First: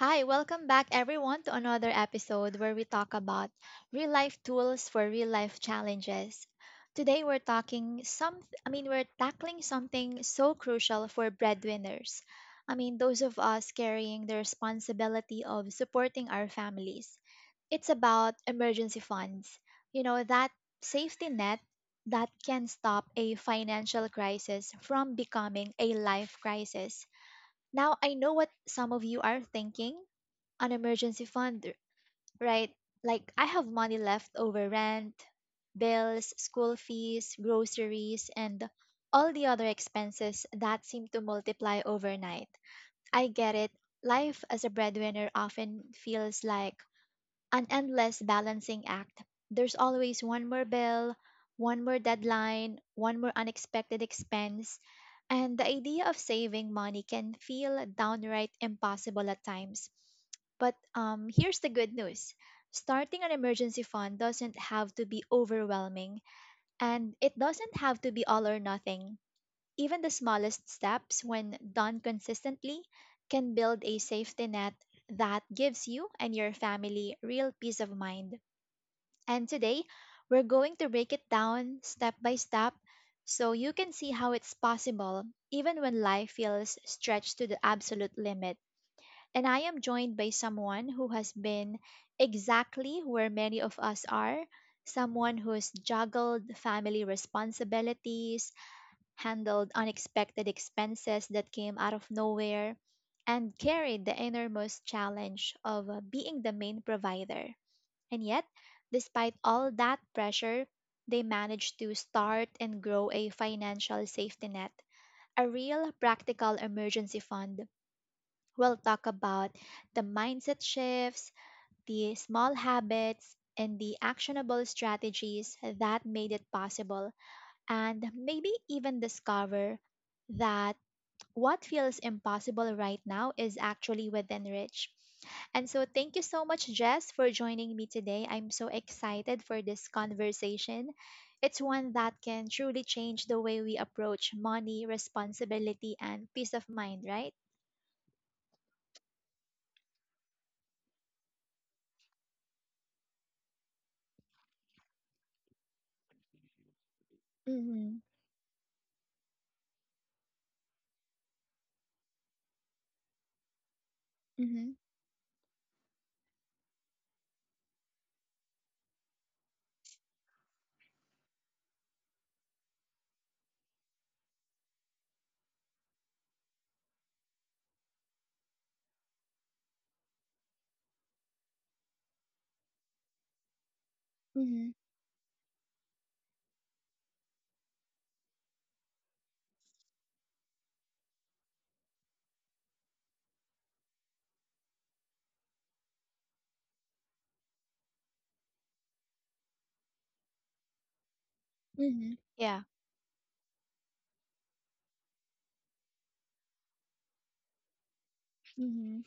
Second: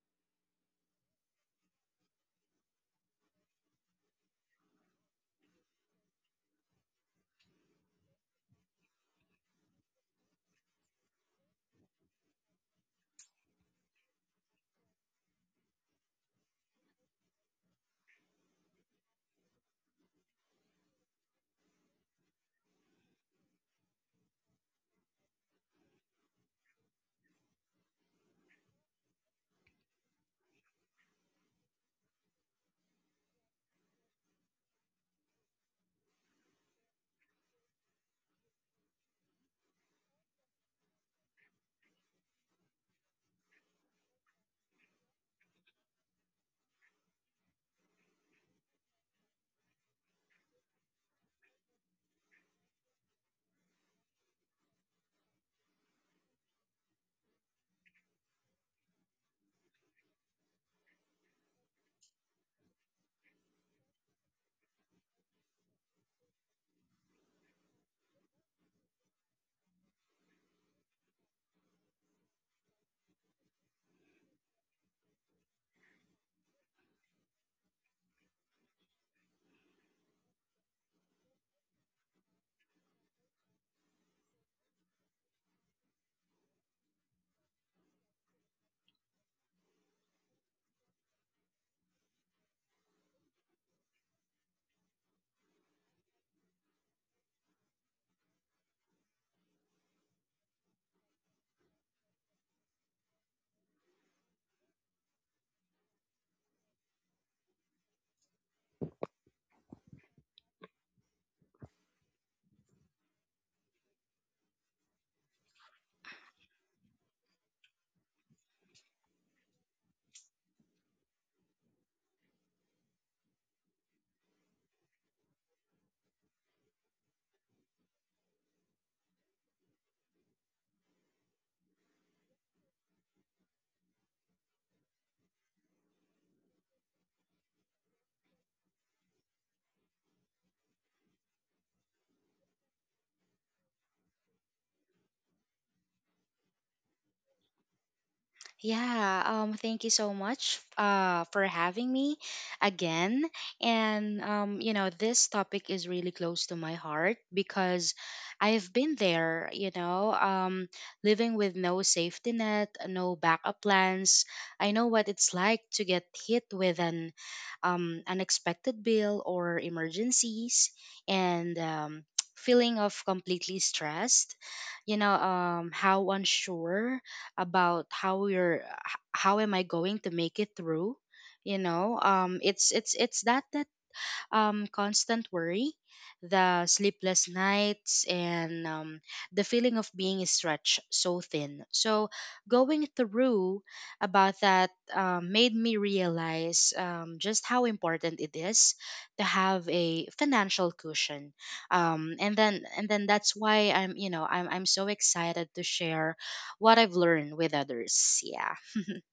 Hi, welcome back everyone to another episode where we talk about real life tools for real life challenges. Today we're talking some I mean we're tackling something so crucial for breadwinners. I mean those of us carrying the responsibility of supporting our families. It's about emergency funds. You know that safety net that can stop a financial crisis from becoming a life crisis. Now, I know what some of you are thinking an emergency fund, right? Like I have money left over rent, bills, school fees, groceries, and all the other expenses that seem to multiply overnight. I get it. Life as a breadwinner often feels like an endless balancing act. There's always one more bill, one more deadline, one more unexpected expense, and the idea of saving money can feel downright impossible at times. But here's the good news starting an emergency fund doesn't have to be overwhelming, and it doesn't have to be all or nothing. Even the smallest steps, when done consistently, can build a safety net that gives you and your family real peace of mind. And today, we're going to break it down step by step so you can see how it's possible even when life feels stretched to the absolute limit. And I am joined by someone who has been exactly where many of us are someone who's juggled family responsibilities, handled unexpected expenses that came out of nowhere, and carried the innermost challenge of being the main provider. And yet, despite all that pressure, they managed to start and grow a financial safety net, a real practical emergency fund. We'll talk about the mindset shifts, the small habits, and the actionable strategies that made it possible, and maybe even discover that what feels impossible right now is actually within reach. And so, thank you so much, Jess, for joining me today. I'm so excited for this conversation. It's one that can truly change the way we approach money, responsibility, and peace of mind, right? Yeah, Thank you so much for having me again. And this topic is really close to my heart Mm-hmm. because I've been there, living with no safety net, no backup plans. I Mm-hmm. know what it's like to get hit with an unexpected bill or emergencies and feeling of completely stressed, how unsure about how how am I going to make it through. You know it's that Mm-hmm. Constant worry, the sleepless nights, and the feeling of being stretched so thin. So, going through about that made me realize just how important it is to have a financial cushion. Mm-hmm. Yeah. And then that's why I'm, you know, I'm so excited to share what I've learned with others. Yeah, Mm-hmm.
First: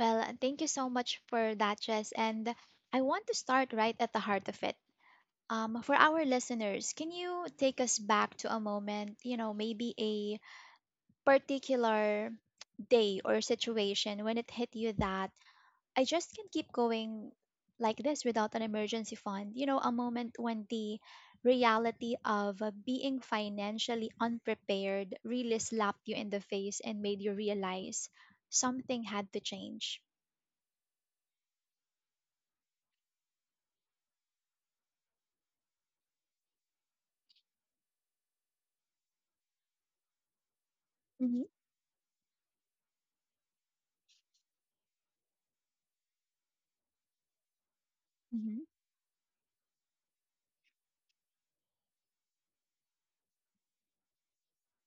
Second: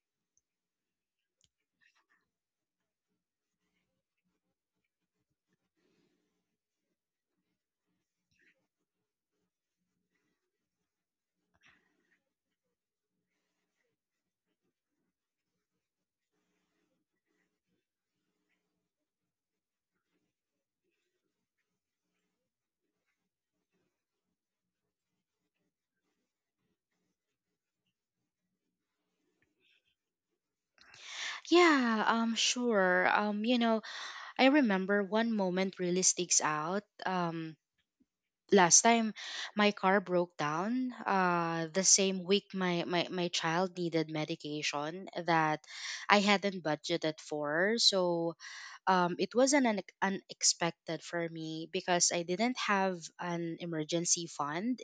Well, thank you so much for that, Jess. And I want to start right at the heart of it. For our listeners, can you take us back to a moment, you know, maybe a particular day or situation when it hit you that I just can't keep going like this without an emergency fund? You know, a moment when the reality of being financially unprepared really slapped you in the face and made you realize something had to change. yeah, sure. I remember one moment really sticks out. Last time my car broke down Mm-hmm. The same week my child needed medication that I hadn't budgeted for. So Mm-hmm. It was an, un unexpected for me because I didn't have an emergency fund,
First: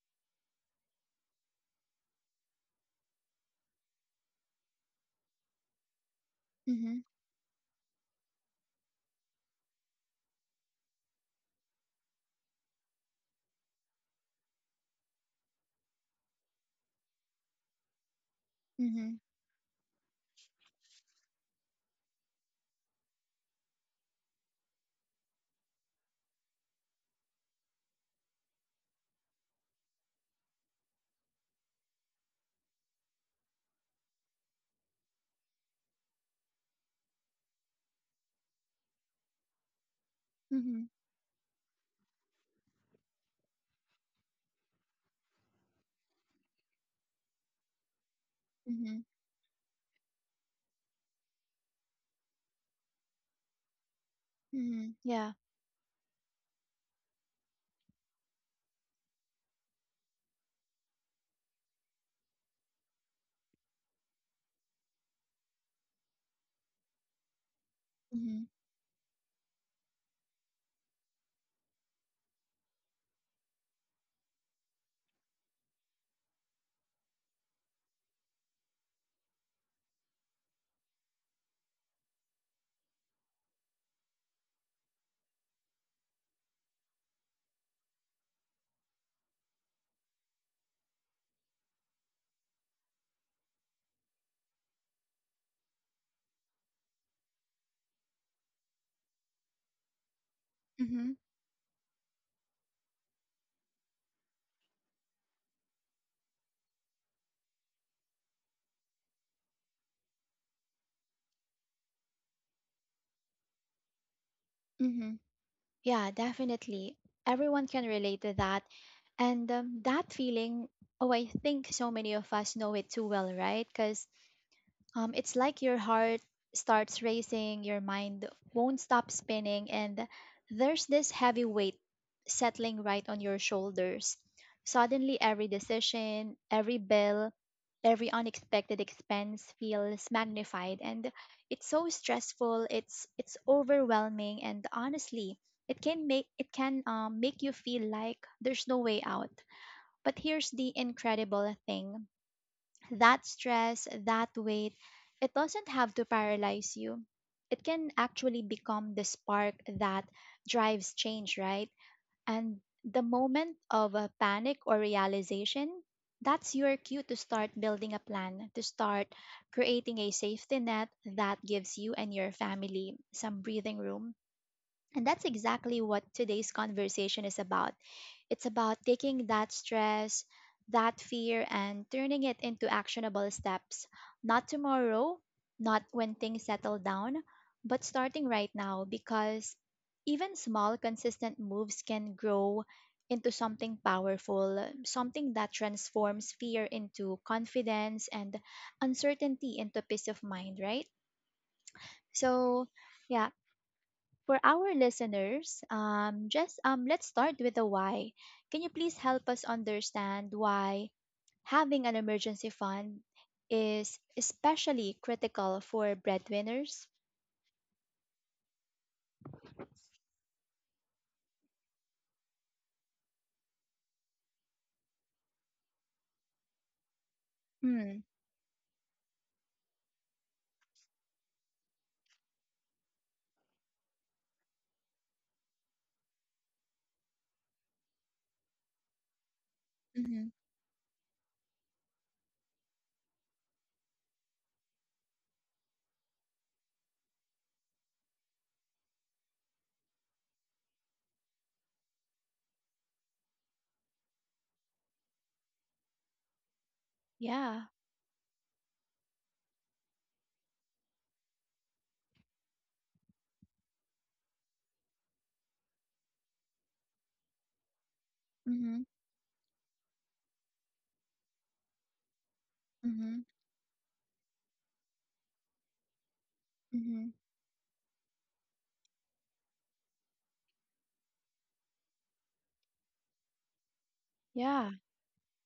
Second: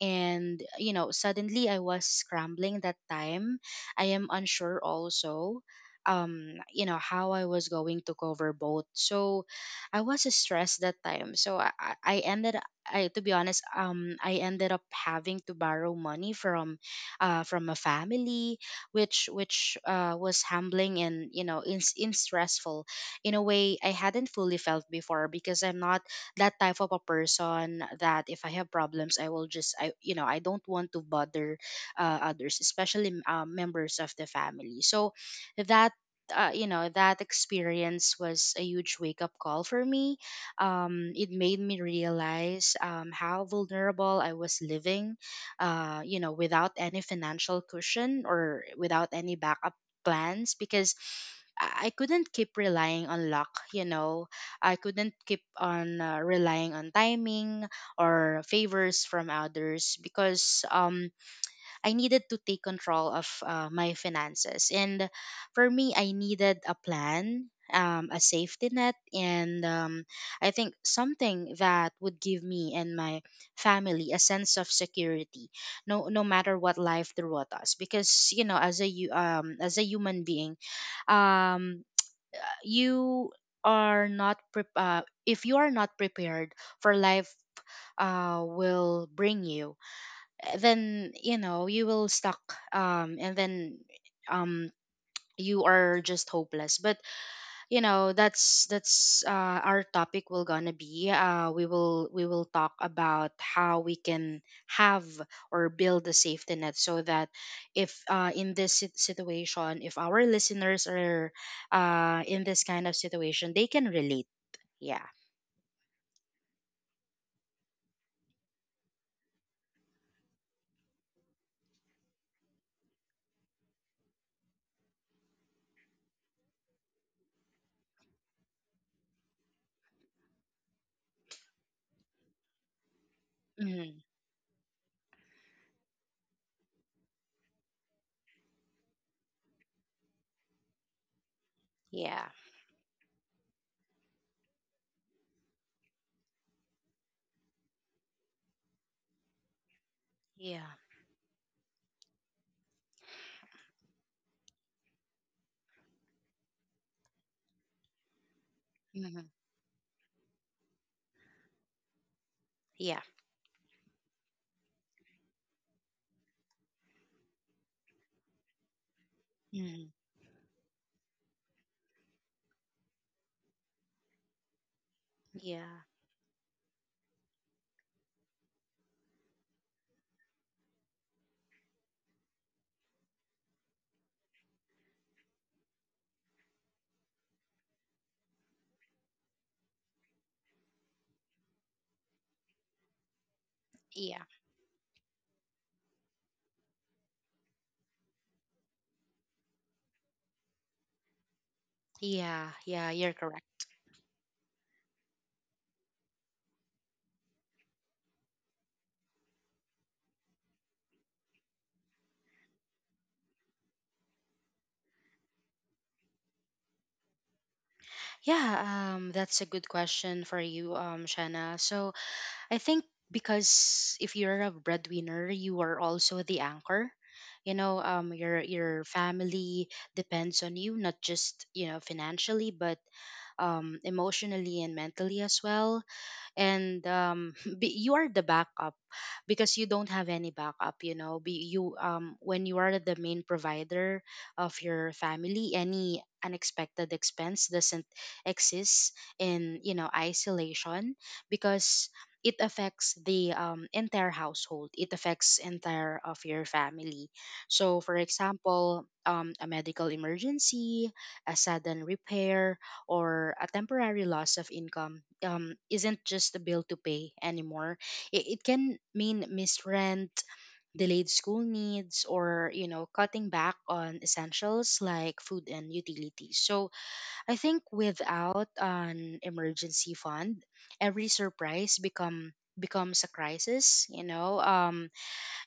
and you know suddenly I was scrambling that time. I am unsure also, you Mm-hmm. know, how I was going to cover both. So I was stressed that time. To be honest, I ended up having to borrow money from a family, Mm-hmm. which was humbling and you know in stressful, in a way I hadn't fully felt before, because I'm not that type of a person that if I have problems I will just I you know I don't want to bother others, especially members of the family. So that, that experience was a huge wake up call for me. Um, it made me realize how vulnerable I was living, without any financial cushion or Mm-hmm. without any backup plans, because I couldn't keep relying on luck, you know. I Mm-hmm. couldn't Yeah. keep on relying on timing or favors from others, because I needed to take control of my finances. And for me, I needed a plan, a Mm-hmm. safety net, and I think something that would give me and my family a sense of security, no, no matter what life threw at us. Because you know, as a as a human being, um, you are not pre- if you are not prepared for life, will bring you then you know you will stuck, and then um you are just hopeless. But you know that's our topic will gonna Mm-hmm. be, we will talk about how we can have or build a safety net, so that if in this situation, if our listeners are in this kind of situation, they can relate. Yeah. Yeah, definitely. Everyone can relate to that. And that feeling, oh, I think so many of us know it too well, right? Because it's like your heart starts racing, your mind won't stop spinning, and there's this heavy weight settling right on your Hmm. shoulders. Suddenly, every decision, every bill, every unexpected expense feels magnified, and it's so Yeah. stressful. It's overwhelming, and honestly, it can make you feel like there's no way out. But here's the Yeah. incredible thing that stress, that weight, it doesn't have to paralyze you. It can actually become the Hmm. spark that drives change, right? And Yeah. the moment of a panic or realization, that's your cue to start building a plan, to start Hmm. creating a safety net that gives you and your family some breathing room and that's exactly Yeah. what today's conversation is about. It's about taking that stress, that fear, and turning it into actionable steps. Not tomorrow, not when things settle down, but starting right now because even small, consistent moves can grow into something Yeah. powerful, something that transforms fear into confidence and uncertainty into peace of mind, right? Yeah, So, yeah, you're yeah, correct. for our listeners, just let's start with the why. Can you please help us understand why having an emergency fund is especially critical for breadwinners? Yeah, that's a good question for you, Shanna. So I think, because if you're a breadwinner, you are also the anchor. Mm, your family depends on you, not just you know financially, but emotionally and mentally as well. And you are the backup, because you don't have mm-hmm, any backup, you know be you when you are the main provider of your family, any unexpected expense doesn't exist in you know isolation, because it affects the entire household, it affects entire of your family. yeah. So for example a medical emergency, a sudden repair, or a temporary loss of income, isn't just a bill to pay anymore. It can Mm-hmm, mean missed rent, delayed school needs, or you know, mm-hmm, cutting back on essentials like food and utilities. So mm-hmm, I think without an emergency fund, every surprise becomes a crisis. Yeah.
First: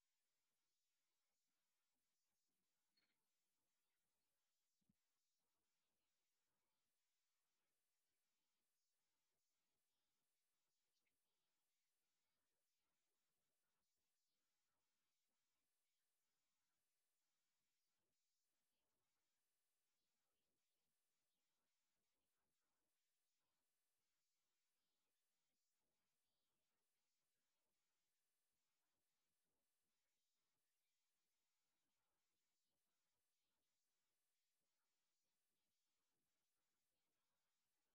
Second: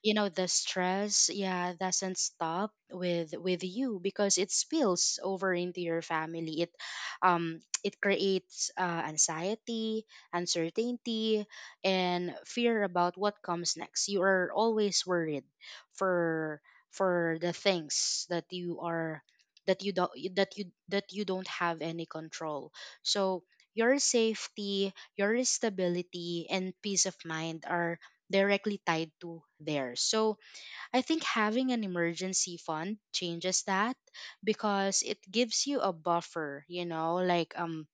You know, the stress, yeah, doesn't stop with you, because it spills over into your family. It it creates anxiety, uncertainty, and fear about what comes next. You are always worried for for the things that you don't have any control. So your safety, your stability, and peace of mind are directly tied to theirs. So I think having an emergency fund changes that, because it gives you a buffer, you know, like um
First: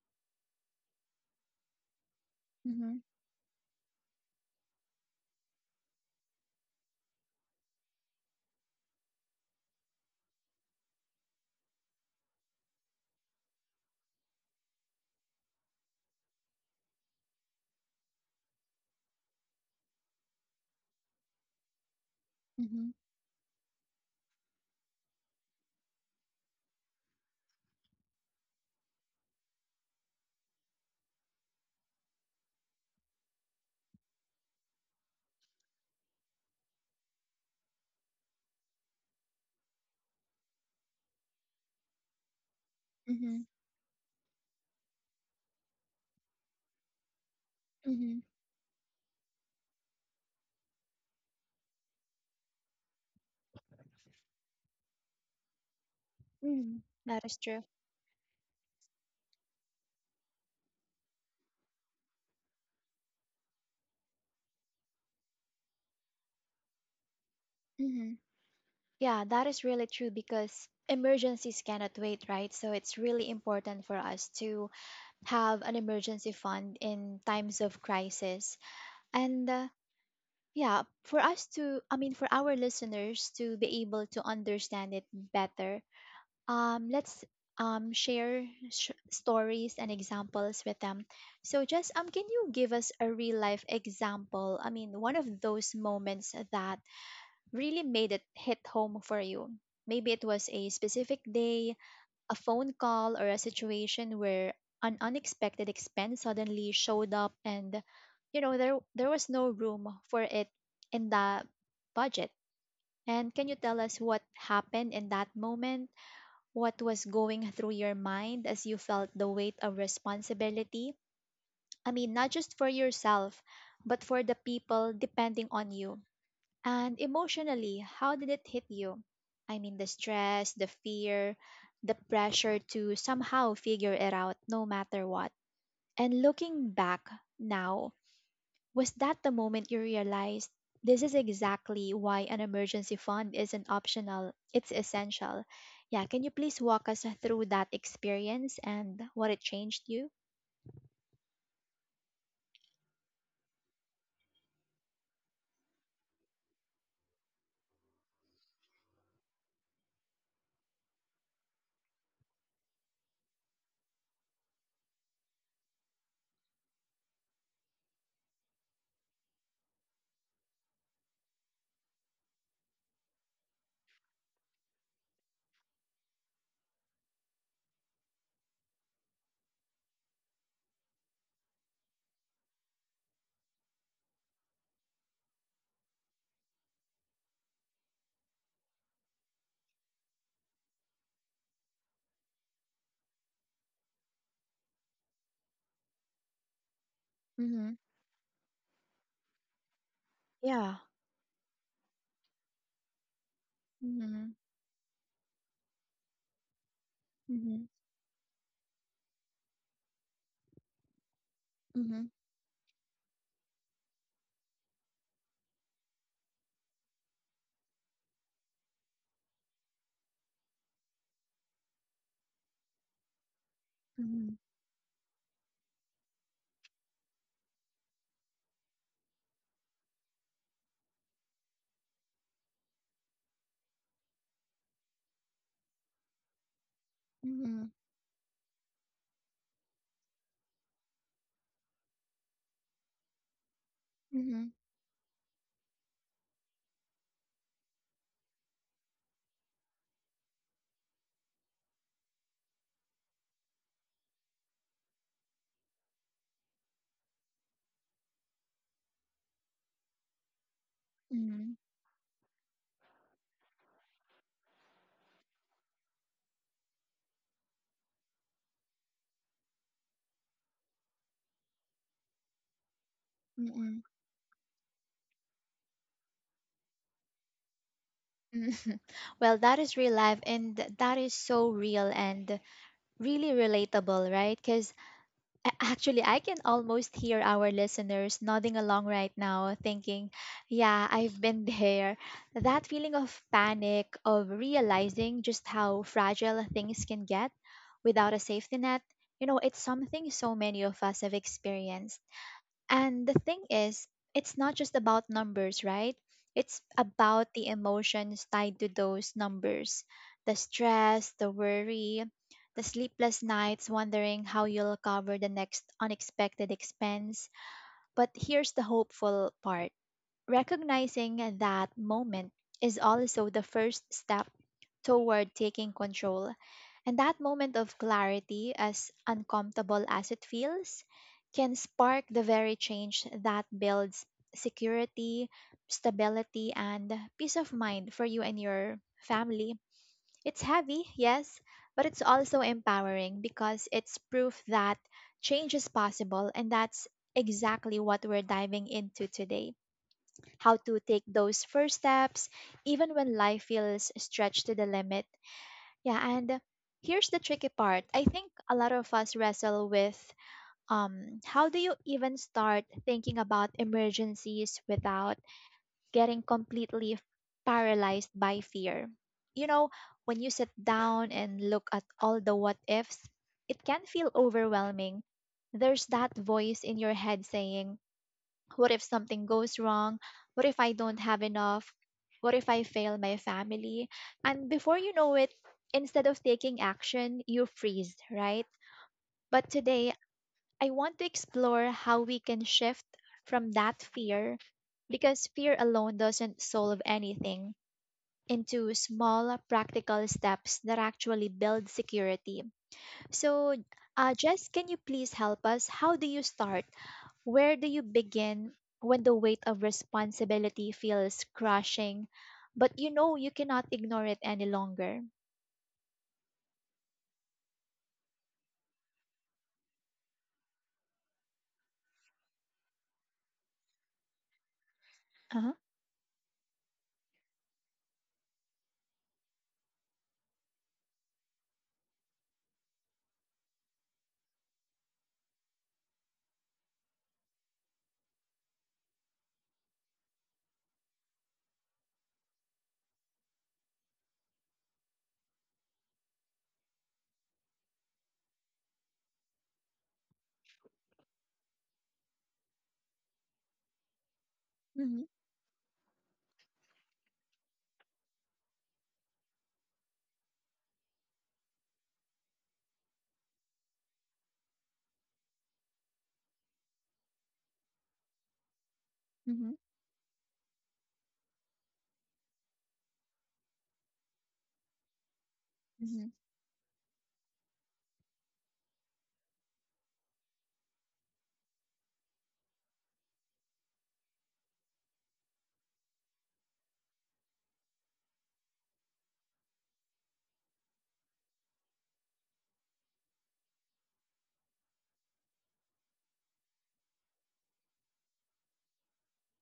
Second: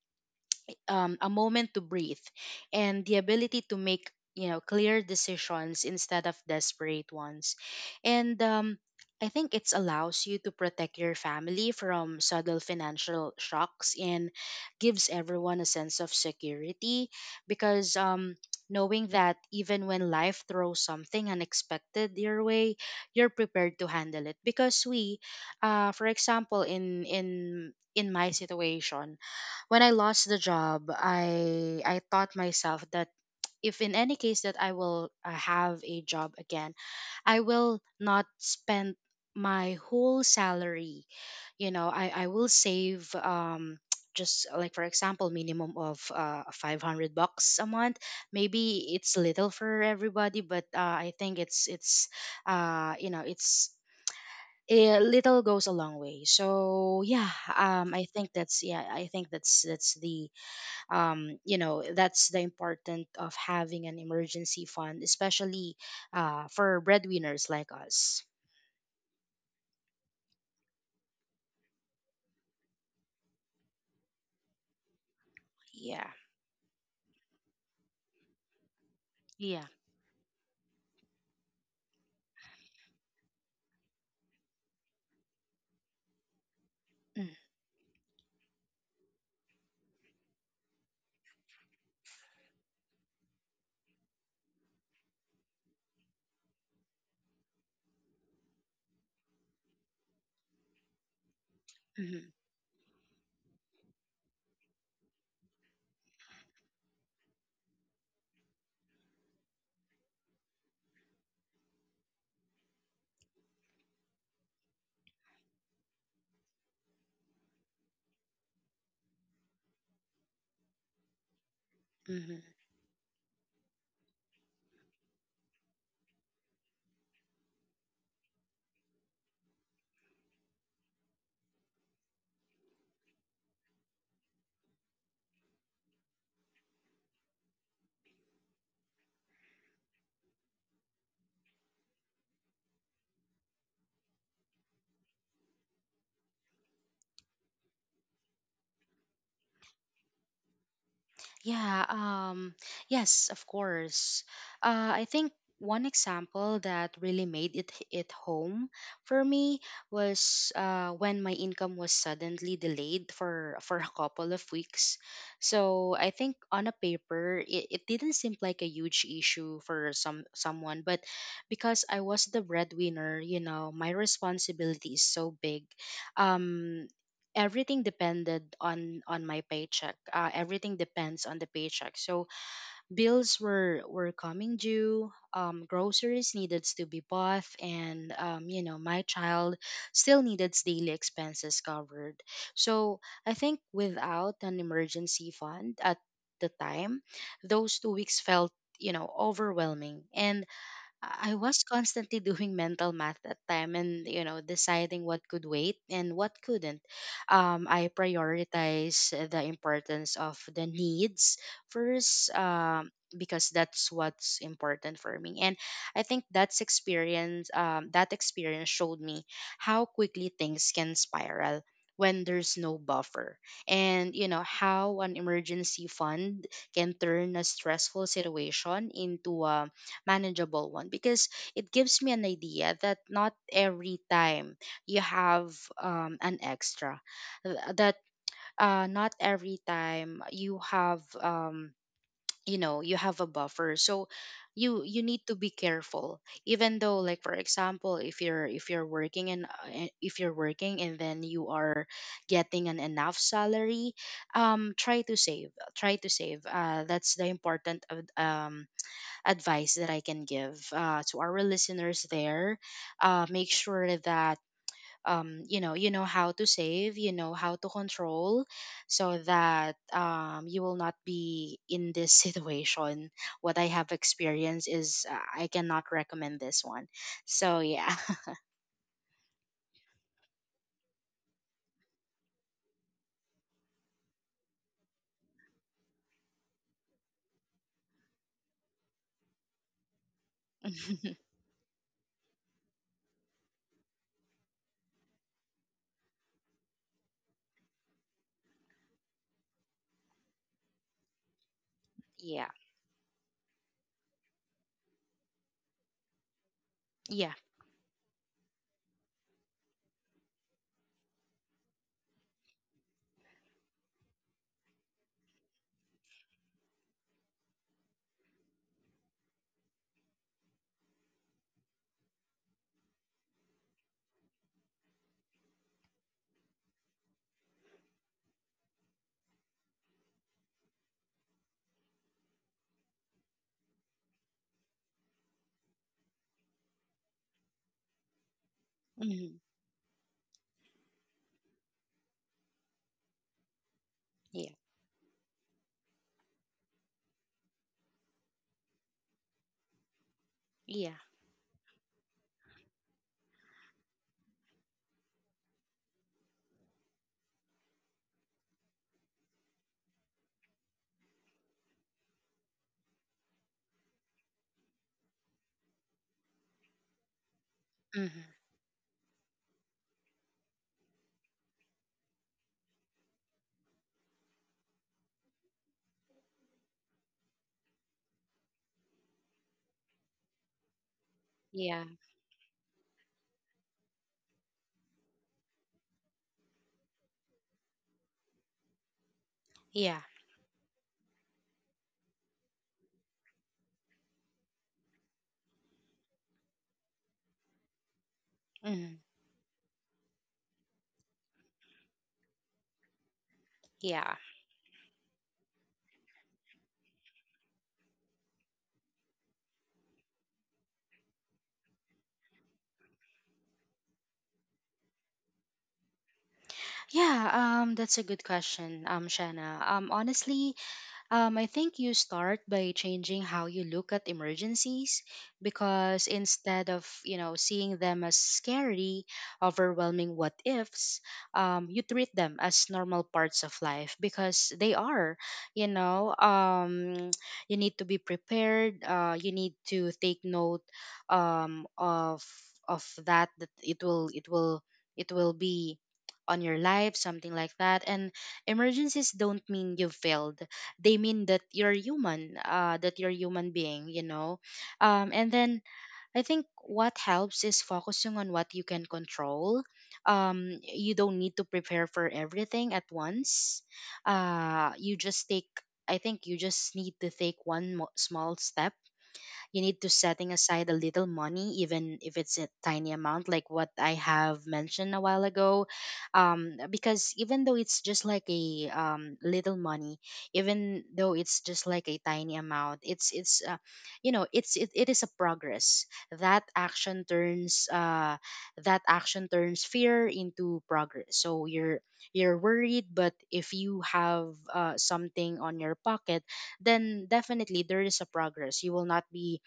um, a moment to breathe Mm-hmm, and the ability to make you know clear decisions instead of desperate ones. And I think it allows you to protect your family from subtle financial shocks, and gives everyone a sense of security, because knowing that even when life throws something unexpected your way, mm-hmm, you're prepared to handle it. Because we, for example, in my situation, when I lost the job, I thought myself that if in any case that I will have a job again, I will not spend my whole salary. You know, I will save, mm-hmm, just like for example minimum of $500 a month. mm-hmm, Maybe it's little for everybody, but I think it's you know it's, a, little goes a long way. mm-hmm. So yeah, That is true. I think that's yeah I think that's the importance of having an emergency fund, especially for breadwinners like Mm-hmm. us. Yeah, that is really true because emergencies cannot wait, right? So it's really important for us to have an Yeah. emergency fund in times of crisis. And Yeah. Yeah, for us to, I mean, for our listeners to be able to understand it better, let's share stories and examples with them. So, just can you give us a real life example? I mean, one of those moments that really made it hit home for you. Maybe it was a specific day, Mm-hmm. a phone call or a situation where an unexpected expense suddenly showed up and you know there was no room for it in the budget. And can you tell us what happened in that moment, what was going through your mind as you felt the weight of responsibility? I mean not just for yourself, but for the people depending on you. And emotionally, how did it hit you? I mean, the stress, the fear, the pressure to somehow figure it out no matter what. And looking back now, was that the moment you realized this is exactly why an emergency fund isn't optional, it's essential? Yeah, can you please walk us through that experience and what it changed you? Yeah, um, yes, of course. I think one example that really made it home for me was when my income was suddenly delayed for a couple of weeks. So I think on a paper, it didn't seem like a huge issue for someone, but because I was the breadwinner, you know, my responsibility is so big. Um, Everything depended on my paycheck. Everything depends on the paycheck. So bills were coming due, groceries needed to be bought, and you know, my child still needed daily expenses covered. So I think without an emergency fund at the time, Mhm. those two weeks felt, you know, overwhelming. And Yeah. I was constantly doing mental math that time, and you Mhm. know deciding what could wait and what couldn't. Mhm. I prioritize the importance of the needs Mhm. first, because that's what's important for me. And I think that's experience, that experience showed me how quickly things can spiral when there's no buffer, and you Mhm. know how an emergency fund can turn a stressful situation into a manageable one, because it gives me an idea that not every time you have an extra th- Mhm. that not every time you have, you have a buffer. So Mhm. you need to be careful. Even though like for example, if you're, if you're working and if you're working and then you are getting an enough salary, try to save, try to save. That's the important of, advice that I can give to our Mhm. listeners there. Make sure that you know, you know how to save, you know how to control, so that you will not be in this situation. Mhm. What I Mhm. have experienced is I cannot recommend this one. So yeah. Well, that is real life and that is so real and really relatable, right? Because actually, I can almost hear our listeners nodding along right now, thinking, yeah, I've been there. That feeling of panic, of realizing just how fragile things can get without a safety net, you know, it's something so many of us have experienced. Yeah, And the thing is, it's not just about numbers, right? It's about yeah. the emotions tied to those numbers the stress, the worry, the sleepless nights wondering how you'll cover the next unexpected expense. But here's the hopeful part recognizing that moment is also the first step toward taking control. And that moment of clarity, as uncomfortable as it feels, can spark the very change that builds security, stability, and peace of mind for you and your Hmm. family. It's heavy, yes, but it's also empowering because it's proof Yeah, that change is possible, and that's exactly what we're diving into today how to yeah. take those first steps even when life feels stretched to the limit. Yeah, and here's the tricky part. I think a lot of us wrestle with how do you even start thinking about emergencies without getting completely paralyzed Hmm. by fear? You know, when you sit down and look at all the what ifs, it can feel overwhelming. There's that voice in your head saying, what if something goes wrong? What if I don't have enough? Yeah, What if I fail my family? And before you know it, instead of taking action, you freeze, right? But today, yeah. I want to explore how we can shift from that fear, because fear alone doesn't solve anything, into Hmm. small, practical steps that actually build security. So, Yeah. Jess, can you please help us? How do you start? Where do you begin when the weight of responsibility feels crushing, but you know you cannot ignore it any longer? Yeah, that's a good question, Shanna. Honestly, I think you start by changing how you look at emergencies, Uh-huh. because instead of, you know, seeing them as scary, overwhelming what ifs, you treat them as normal parts of life, because they are. you know, um, you need to be prepared, you need to take note of that, it will, it will it will be on your life, something like that. And emergencies don't mean you've failed, they mean that you're human, that you're human being, you know. Mm-hmm. And then I think what helps is focusing on what you can control. You don't need to prepare for everything at once. You just take, I think you just need to take small step. Mm-hmm. You need to setting aside a little money, even if it's a tiny amount, like what I have mentioned a while ago, Mm-hmm. Because even though it's just like a little money, even though it's just like a tiny amount, it's you know it's, it is a progress. that action turns uh, that action turns fear into progress. So you're worried, but if you have something on your pocket, then definitely there is a progress. You will not be,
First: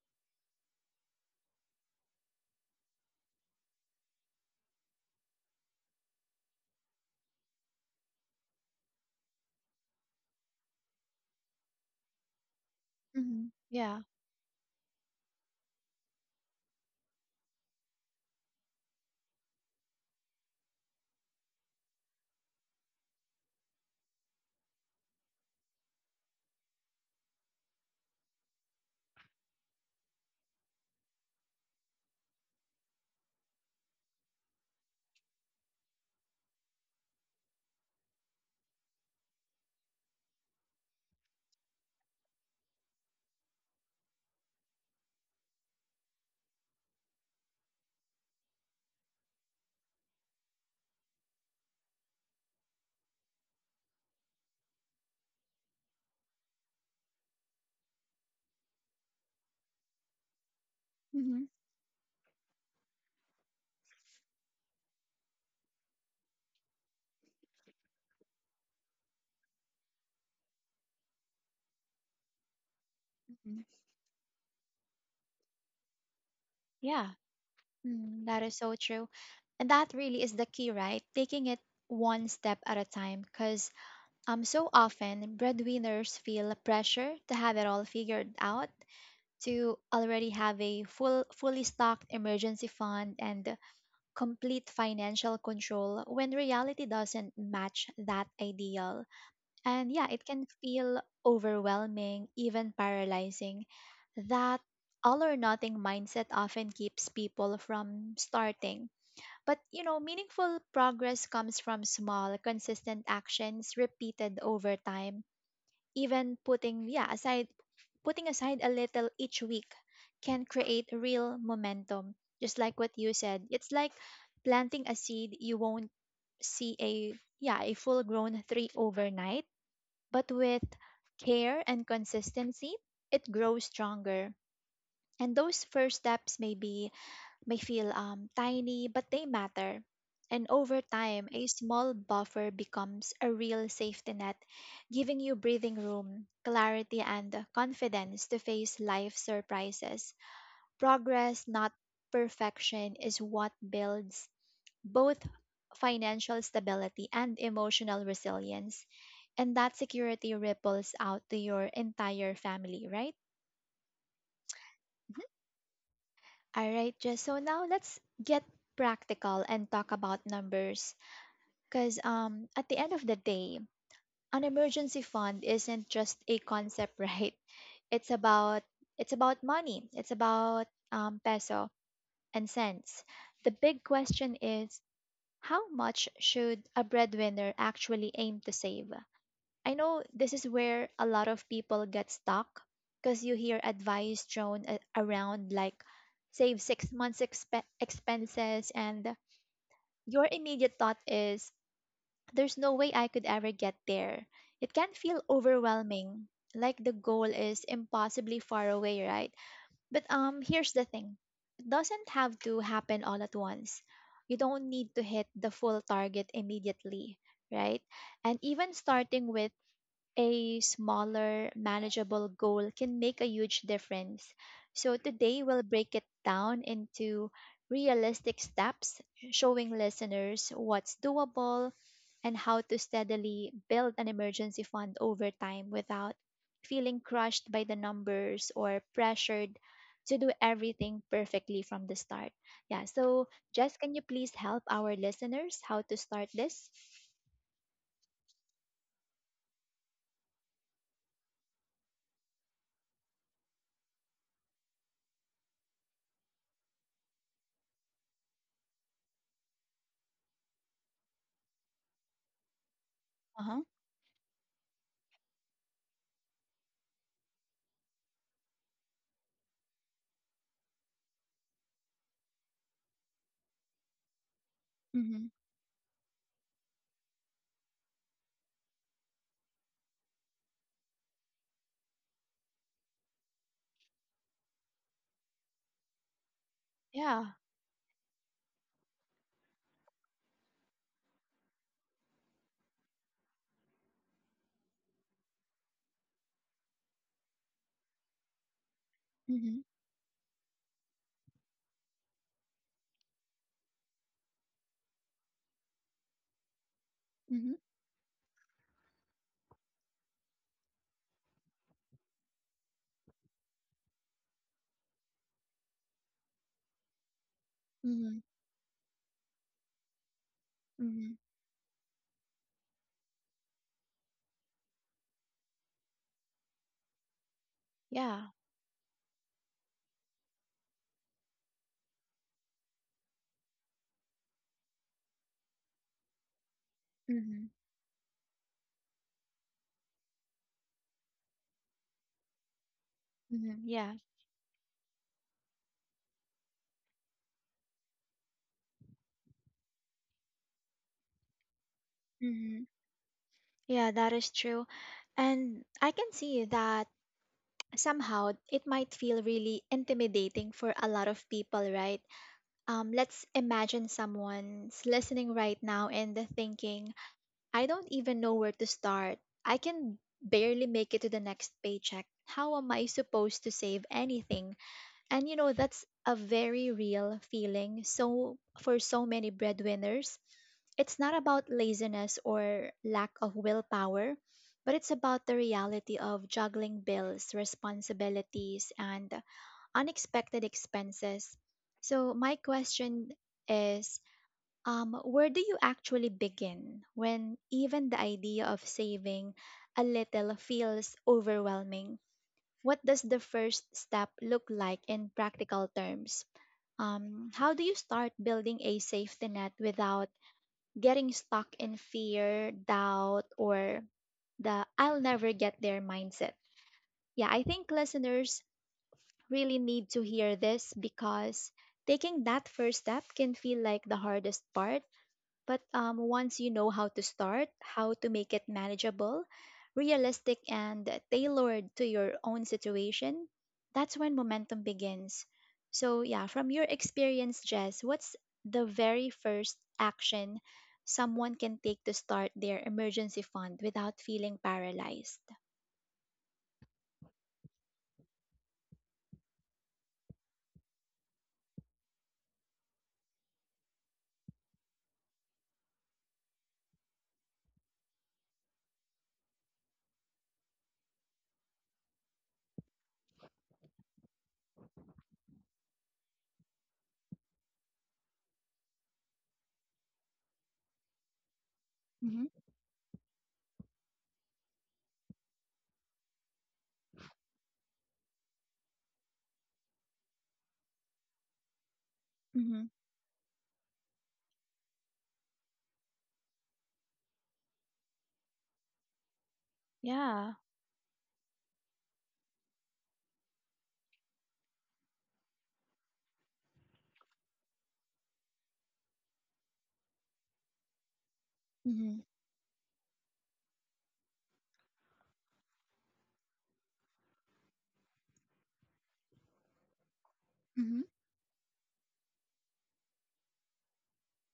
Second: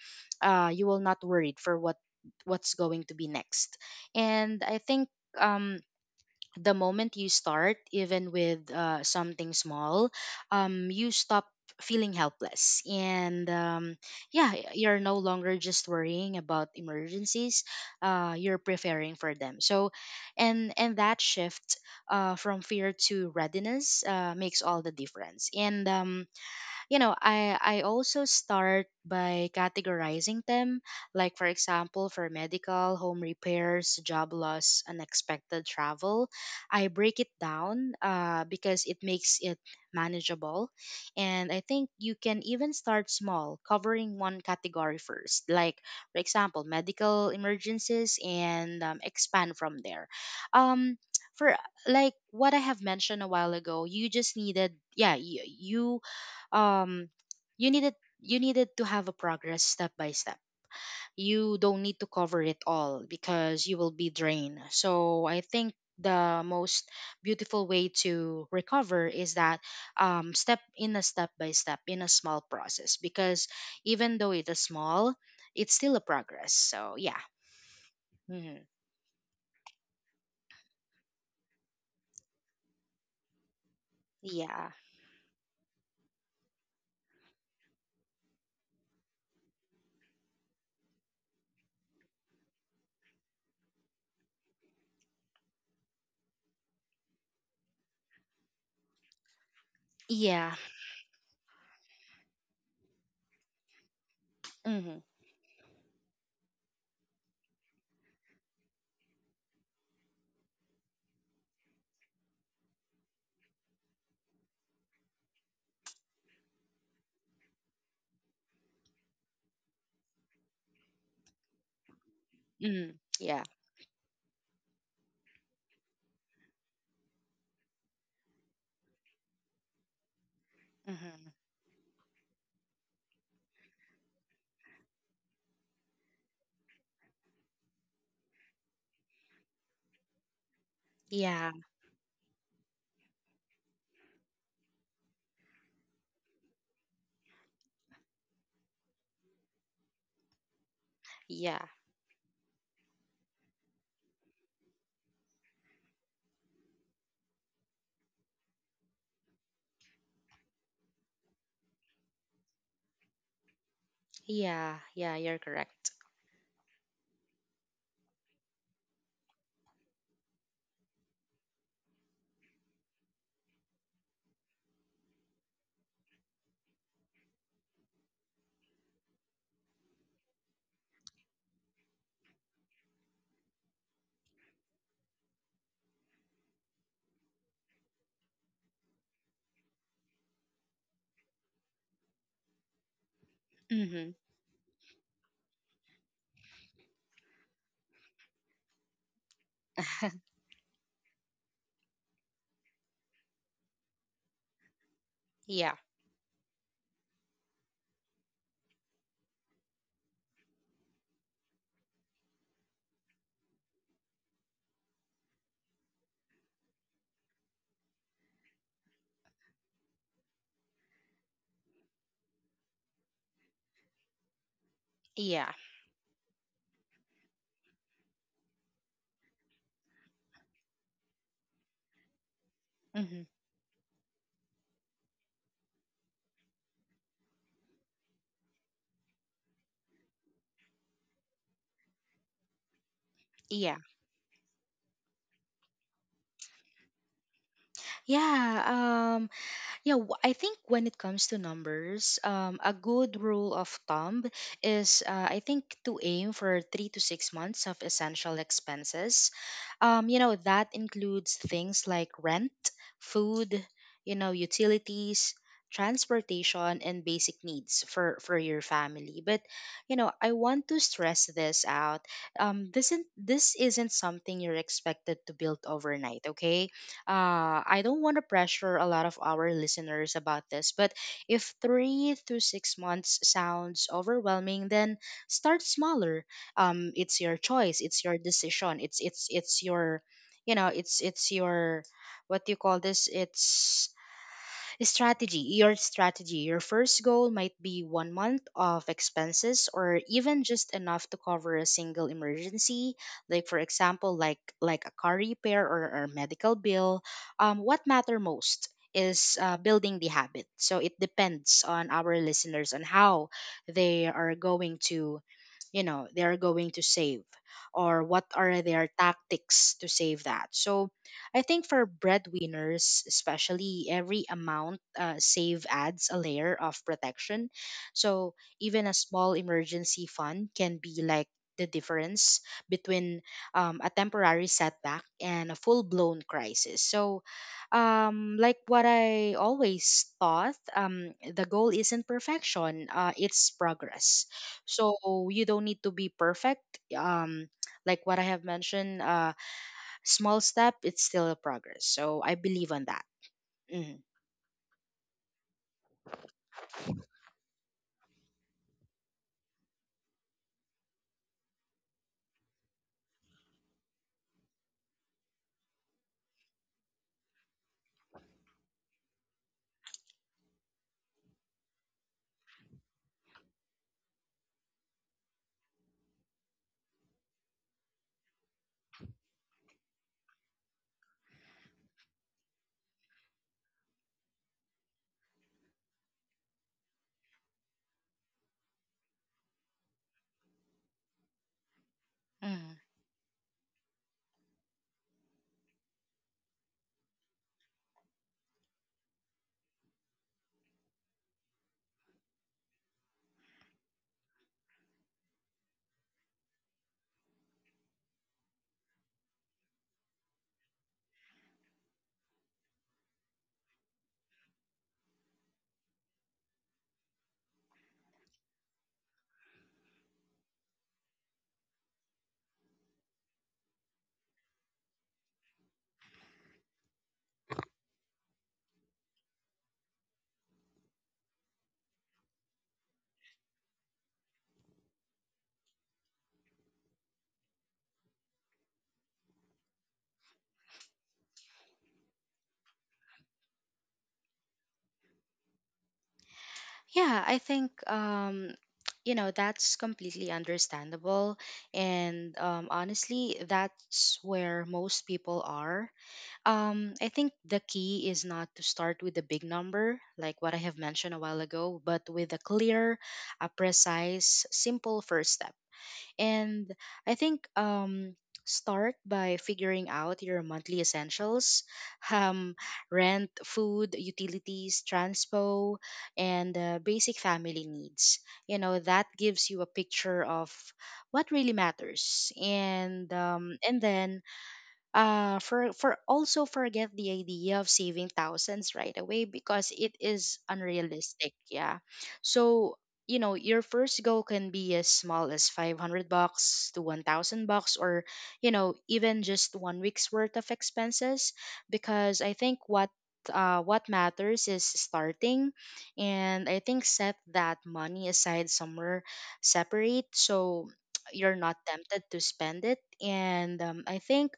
you will not worried for what, what's going to be next. And I think, um, the moment you start even with something small, you stop feeling helpless. Mm-hmm. And Yeah. Yeah, you're no longer just worrying about emergencies, you're preparing for them. So, and that shift from fear to readiness makes all the difference. And um, you know i i also start by categorizing them, like, for example, for medical, home repairs, job loss, unexpected travel. I break it down because it makes it manageable. And I think you can even start small, covering one category first, like, for example, medical emergencies, and expand from there. Um for Like what I have mentioned a while ago, you just needed, yeah, you um you needed you needed to have a progress step by step. Mm-hmm. You don't need to cover it all because you will be drained. So I think the most beautiful way to recover is that, step in a step by step in a small process, because Hmm. even though it is small, it's still a progress. So Yeah. yeah. Mm, that is Hmm. so true. And that really is the key, right? Taking it one step at a time because so Yeah, often breadwinners feel pressure to have it all figured out to already have a full fully stocked emergency fund and complete financial control when reality doesn't match that ideal. And yeah, it can yeah. feel overwhelming, even paralyzing. That Hmm. all or nothing mindset often keeps people from starting. But you know, meaningful progress comes from small, consistent actions repeated over time. Even putting, yeah, aside Putting aside a little each week can create real momentum. Just like what Hmm. you Yeah. said, it's like planting a seed. You won't see a yeah, a full-grown tree overnight, but with Hmm. care and consistency, it grows stronger. And those first steps may feel tiny, but they matter. And over time, a yeah small buffer becomes a real safety net, giving you breathing room, clarity, and confidence to face life surprises. Progress, yeah not perfection, is what builds both financial stability and emotional resilience. And that security ripples out to your entire family, right? yeah yeah you're correct. All right, Jess. So now let's get practical and talk about numbers. Because at the end of the day, an emergency fund isn't just a concept, right? It's about money. It's about peso and cents. The big question is how much should a breadwinner actually aim to save? I know this is where a lot of people get stuck because you hear Hmm. advice thrown around like save 6 months expenses, and your immediate thought is there's no way I could ever get there. It can feel Yeah. overwhelming, like the goal is impossibly far away, right? But here's the thing. It doesn't have to happen all at once. You don't need to hit the full target immediately, right? And even starting with a smaller, manageable goal can make a huge difference. So, today Yeah. we'll break it down into realistic steps, showing listeners what's doable and how to Hmm. steadily build an emergency fund over time without feeling crushed by the numbers or pressured to do everything perfectly from the start. Yeah, so Yeah. Jess, can you please help our listeners how to start this? Yeah. Um, Yeah, I think when it comes to numbers, a good rule of thumb is I think to aim for 3 to 6 months of essential expenses. You know, that includes things like rent, Uh food, huh. you know, utilities, transportation, and basic needs for your family. But, you know, I want to stress this out. This isn't something you're expected Hmm. to build overnight, okay? I don't want to pressure a lot of our listeners about this, but if 3 to 6 months sounds overwhelming, then start smaller. It's Yeah. your choice. It's your decision. It's your, you know, it's your, what do you call this? It's strategy, your strategy. Your first goal might be 1 month of Mm-hmm. expenses or even just enough to cover a single emergency, like, for example, like a car repair or a medical bill. Mm-hmm. What matter most is building the habit. So it depends on our listeners on how they are going to, you know, they are going to save, or Mm-hmm. what are their tactics to save that. So Hmm. I think for breadwinners especially, every amount save adds a layer of protection. Yeah. So even a small emergency fund can be like the difference between, a temporary setback and a full blown crisis. So, Mm-hmm. Like what I always thought, the goal isn't perfection, it's Mm-hmm. Yeah. progress. So, you don't need to be perfect. Um, like what I have mentioned, small step, it's still a progress. So I Mm-hmm. believe on that. Yeah, Mhm. that is true. And I can see that somehow it might feel really intimidating for a lot of people, right? Let's imagine someone's listening right now and they're thinking, I don't even know where to start. I can barely make it to the next paycheck. How am I supposed to save anything? And you know, that's a very real feeling. So, for so many breadwinners, it's not about laziness or lack of willpower, but it's about the reality of juggling bills, responsibilities, and unexpected expenses. So, my Mm. question is where do you actually begin when even the idea of saving a little feels overwhelming? What does the first step look like in practical terms? How do you start building a safety net without getting stuck in fear, doubt, or the I'll never get there mindset? Yeah, I think listeners really need to hear this because taking that first step can feel like the hardest part, but once you know how to start, how to make it manageable, realistic, and tailored to your own situation, that's when momentum begins. So, yeah, from your experience, Jess, what's the very first action someone can take to start their emergency fund without feeling paralyzed? Yeah, I think you know, that's completely understandable, and honestly, that's where most people are. I think the key is not to start with a big number, like what I have mentioned a while ago, but with a clear, a precise, simple first step. And I think start by figuring out your monthly essentials, Mm-hmm. um rent, food, utilities, transpo, and basic family needs. You know, that gives you a picture of what really matters. Mm-hmm. And then for also forget the idea of saving thousands right away, because it Yeah. is unrealistic, yeah. So you know, your first goal can be as small as 500 bucks to 1000 bucks, or you know, even just 1 week's worth of expenses. Mm-hmm. Because I think what, what matters is starting. And I think set that money aside somewhere separate so Mm-hmm. you're not tempted to spend it. And I think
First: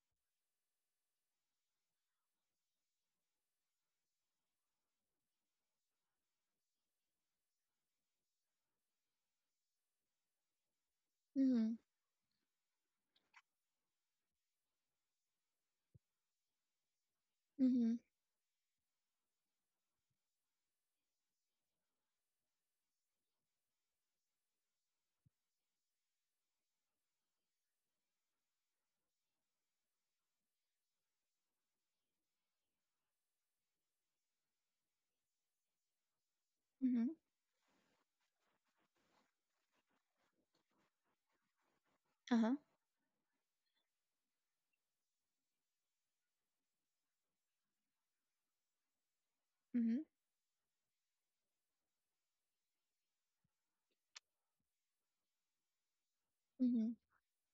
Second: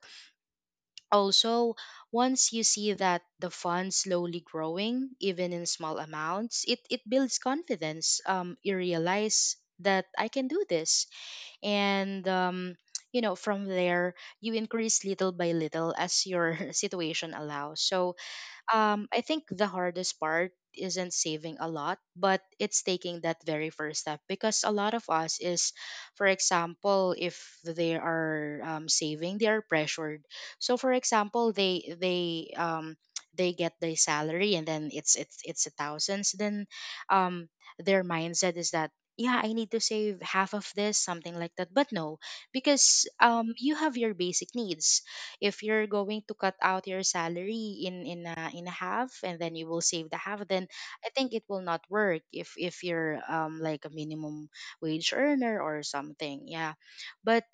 also, once you see that the fund slowly growing, even in small amounts, it builds confidence. You realize that I can do this. Mm-hmm. And, you know, from there, you increase little by little as your situation allows. Mm-hmm. So, I think the hardest part isn't saving a lot, but it's taking that very first step. Because a lot of us is, for example, if they are saving, they are pressured. So, for example, they get the salary and then it's a thousands. Then, Mm-hmm. um, their mindset is that, yeah, I need to save half of this, something like that. But no, Uh-huh. because you have your basic needs. If you're going to cut out your salary in a half and then you will Mm-hmm. save the half, then I think it will not work if you're like a minimum wage earner or something, yeah. Mm-hmm. But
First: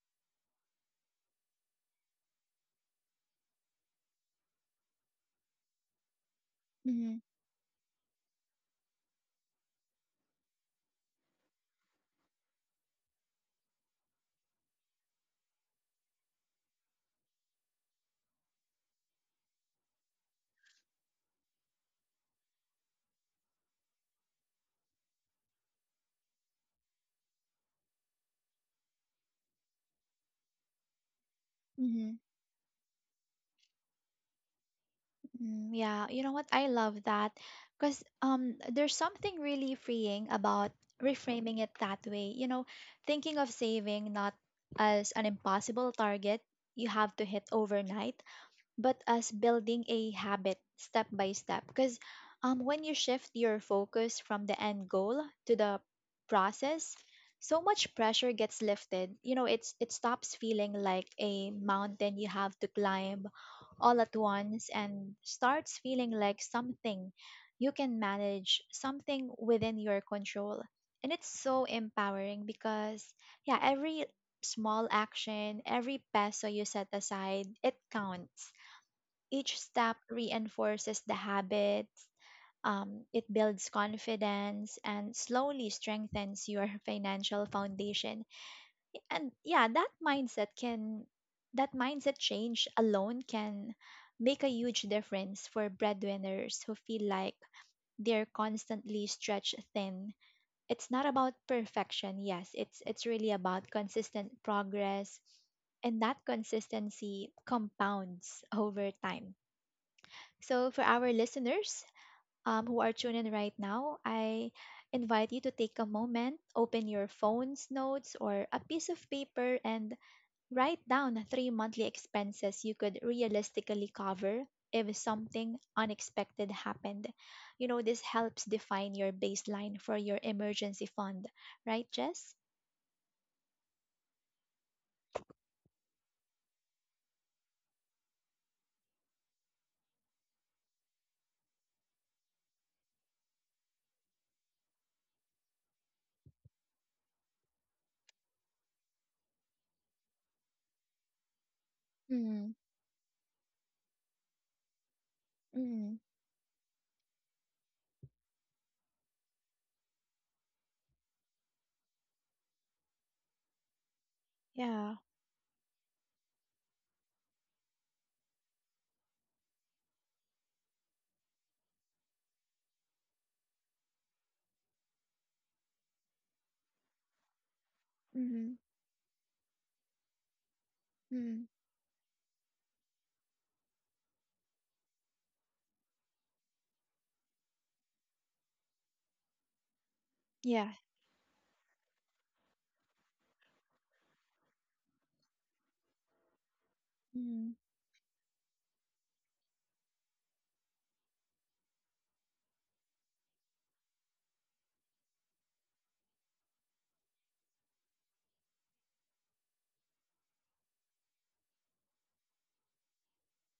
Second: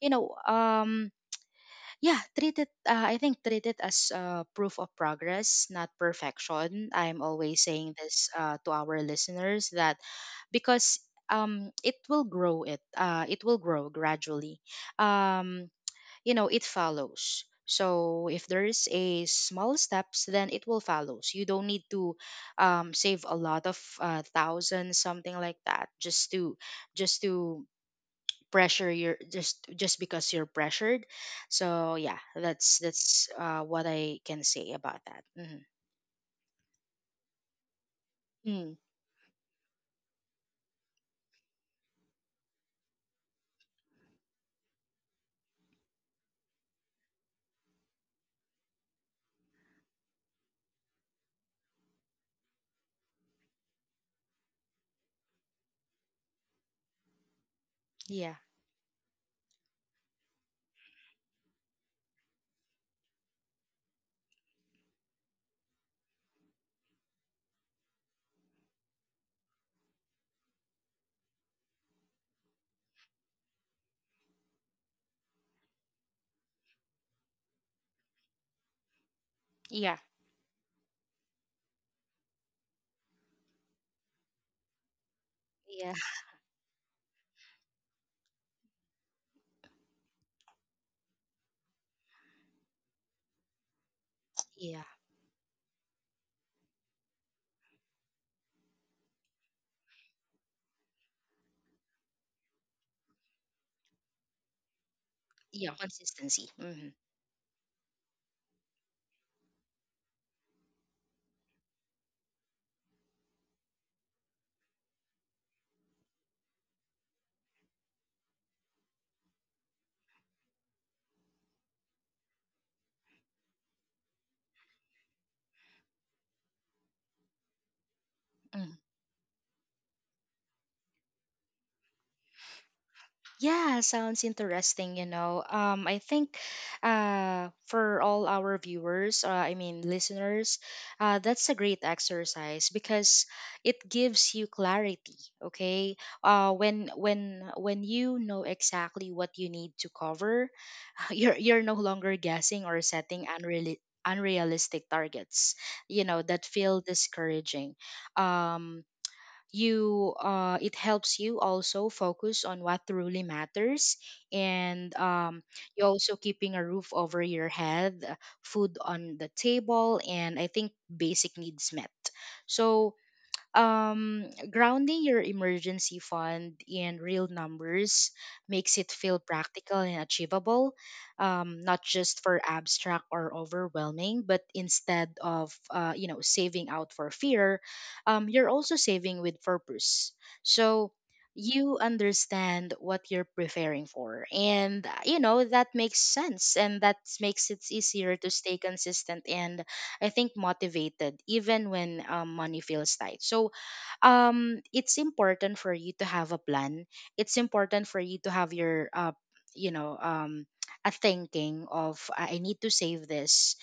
you know, yeah, treat it, I think treat it as proof of progress, not perfection. Mm-hmm. I'm always saying this to our listeners that, because it will grow. It will grow gradually. Um, you know, it follows. So if there's a small steps, then it will follows. You don't need to save a lot of thousands, something like that, just to, just to pressure your, just because you're pressured. So Mm-hmm. yeah, that's what I can say about that. Hmm. Mm, yeah, you know what? I love that because Mm. there's something really freeing about reframing it that way. You know, thinking of saving not as an impossible target you have to hit overnight, but as building a habit step by step, because when you shift your focus from the end goal to the process, so much pressure Yeah. gets lifted. It stops feeling like a mountain you have to climb all at once, and starts feeling like something you can manage, something within your control. And it's so empowering, because yeah, every small action, every peso you set aside, it counts. Each Yeah. step reinforces the habits, it builds confidence, and slowly yeah strengthens your financial foundation. And yeah, that mindset change alone can make a yeah huge difference for breadwinners who feel like they're constantly stretched thin. It's not about perfection, yes, it's really about consistent progress, yeah, and that consistency. Hmm. consistency compounds over time. So, for our listeners who are tuning in right now, I invite you to take a moment, open your phone's notes or a piece of paper, and write down three monthly expenses you could realistically cover if something unexpected happened. You know, this helps define your baseline for your emergency fund, right, Jess? Yeah, sounds interesting, you know. I think for all our viewers, I mean listeners, that's a great exercise, because it gives you clarity, okay? When you know exactly what you need to cover, you're no longer Mm, guessing or setting unreal, unrealistic targets, mm, you know, that feel discouraging. Um, you It helps you also focus on what truly matters, and yeah. You also keeping a roof over your head, food on the table, and I think basic needs met. So, um, grounding your emergency fund in real numbers Mm, makes it feel practical and achievable, mm, not just for abstract or overwhelming, but instead of you know, saving out for fear, you're also saving with purpose. yeah. So you understand what you're preparing for, and you know, that makes sense, and that makes Mm, it easier to stay consistent and, I think, motivated even when money feels tight. So it's important for you to have a plan. It's important for you to have your, you know, a thinking of, I need to save this,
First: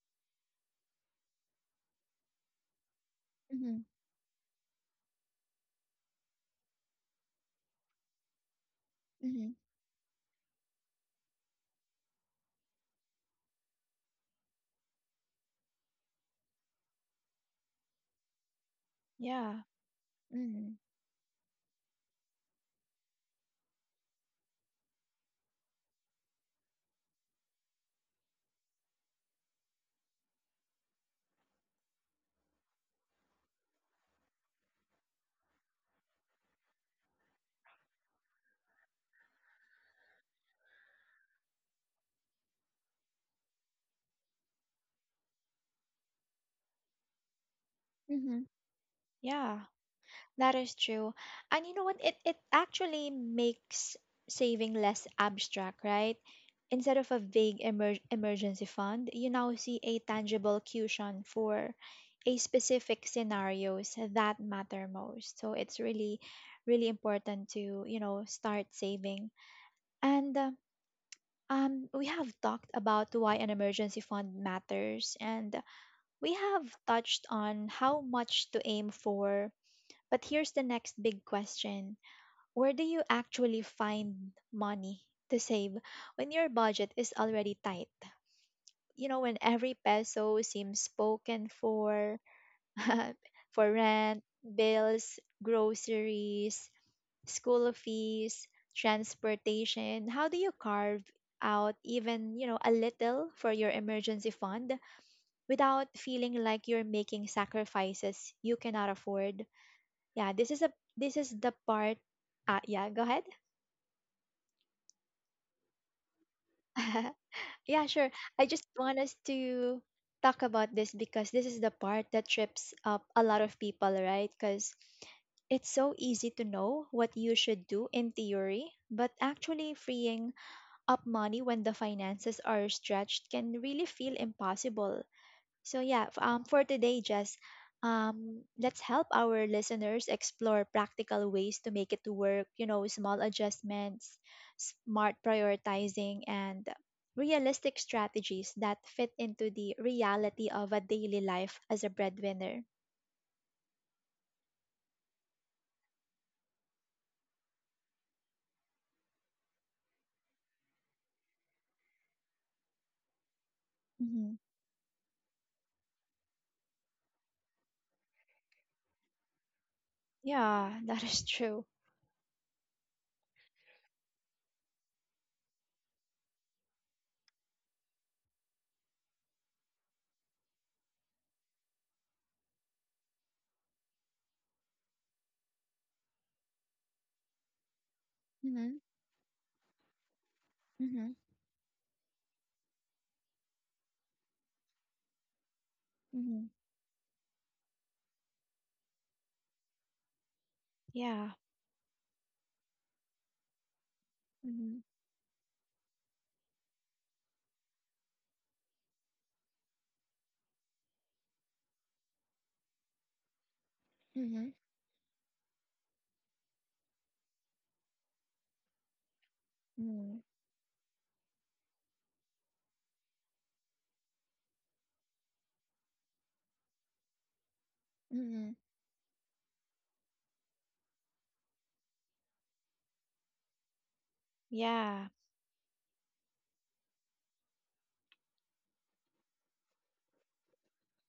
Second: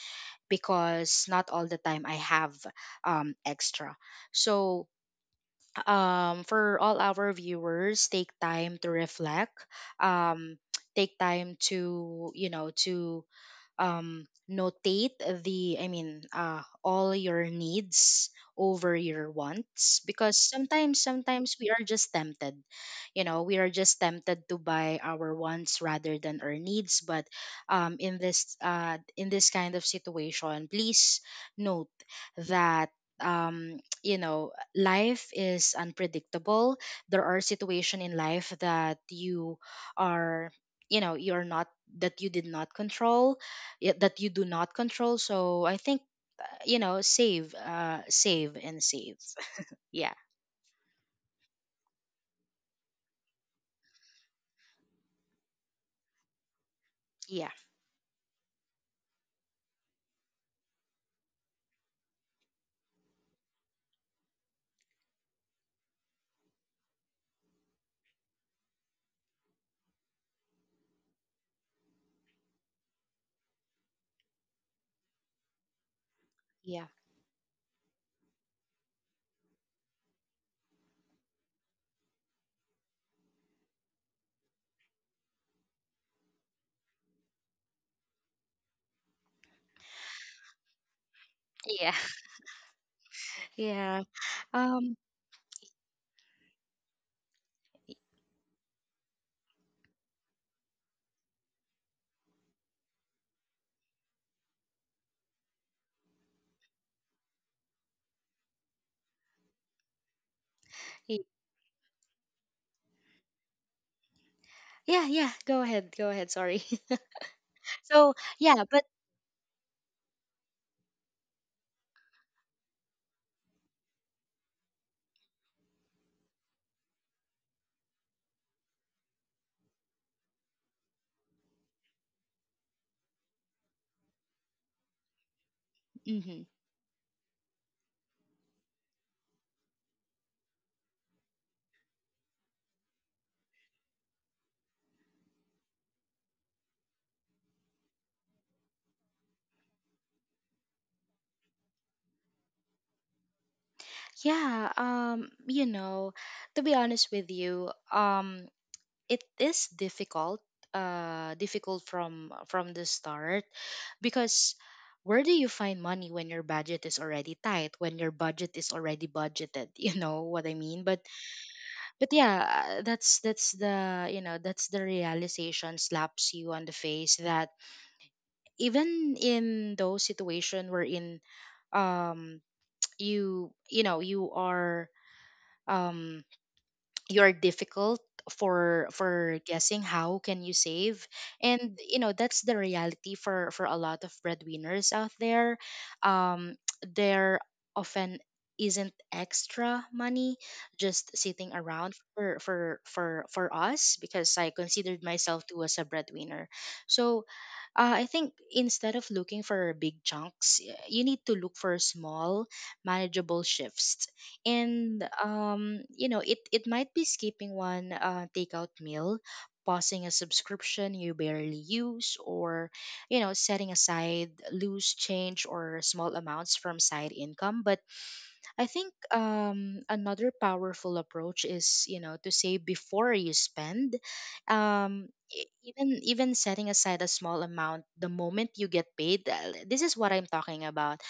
because not all the time I have mm, extra. So for all our viewers, take time to mm, reflect, um, take time to, you know, to notate the, I mean, all your needs over your yeah. wants, because Mm, sometimes, sometimes we are just tempted, you know, we are just tempted to buy our wants rather than our needs. But in this kind of situation, please note that you know, life is unpredictable. There are situations in life that you are, you know, you're not, that you did not control, that you do not control. So I think, you know, save, mm, save and save. yeah. Yeah, That is true. And you know what? It actually makes saving less abstract, right? Instead of a yeah, vague emergency fund, you now see a tangible cushion for a specific scenarios that matter most. So it's really really important to, you know, start saving. And we have talked about why an emergency fund matters, and we have yeah, touched on how much to aim for, but here's the next big question: where do you actually find money to save when your budget is already tight? You know, when every peso seems spoken yeah. for, for Yeah. rent, um bills, groceries, school fees, transportation, how do you carve out even, you know, a little for your emergency fund without feeling like you're making sacrifices you cannot afford? Yeah, this y- is the part. Ah, yeah, go ahead. yeah, yeah, go ahead, go ahead, sorry. Yeah, sure. So I yeah, just but. want us to talk about this because this is the part that trips up a lot of people, right? Because it's so easy to know what you should do in theory, but actually freeing up money when the finances are stretched can really feel impossible. So yeah, Mhm. for today, Jess, let's help our listeners explore practical ways to make it to work. You know, small adjustments, smart prioritizing, and realistic strategies that fit into the reality of a daily life as a breadwinner. Yeah, you know, to be honest with you, it is difficult, difficult from the start. Hmm. Because where do you find money when your budget is already tight, when your budget is already budgeted? You know what I Yeah, mean. but that is true. but yeah, that's the, you know, that's the realization slaps you on the face, that even in those situation wherein, um you, you know, you are, um you're difficult Mm-hmm. for guessing how can you save. Mm-hmm. And you know, that's the reality for a lot of breadwinners out there. Mm-hmm. um there often isn't extra money just Yeah. sitting around for us, because I Mm-hmm. considered myself too as a breadwinner. So I think instead of looking for big chunks, you need to look for small, manageable shifts. Mm-hmm. And you know, it might be skipping one takeout meal, pausing a Mm-hmm. subscription you barely use, or you know, setting aside loose change or small amounts from side income. But Mm-hmm. I think another powerful approach is, you know, to save before you spend. Yeah. Even setting aside a small amount the moment you get paid. This is what I'm talking about.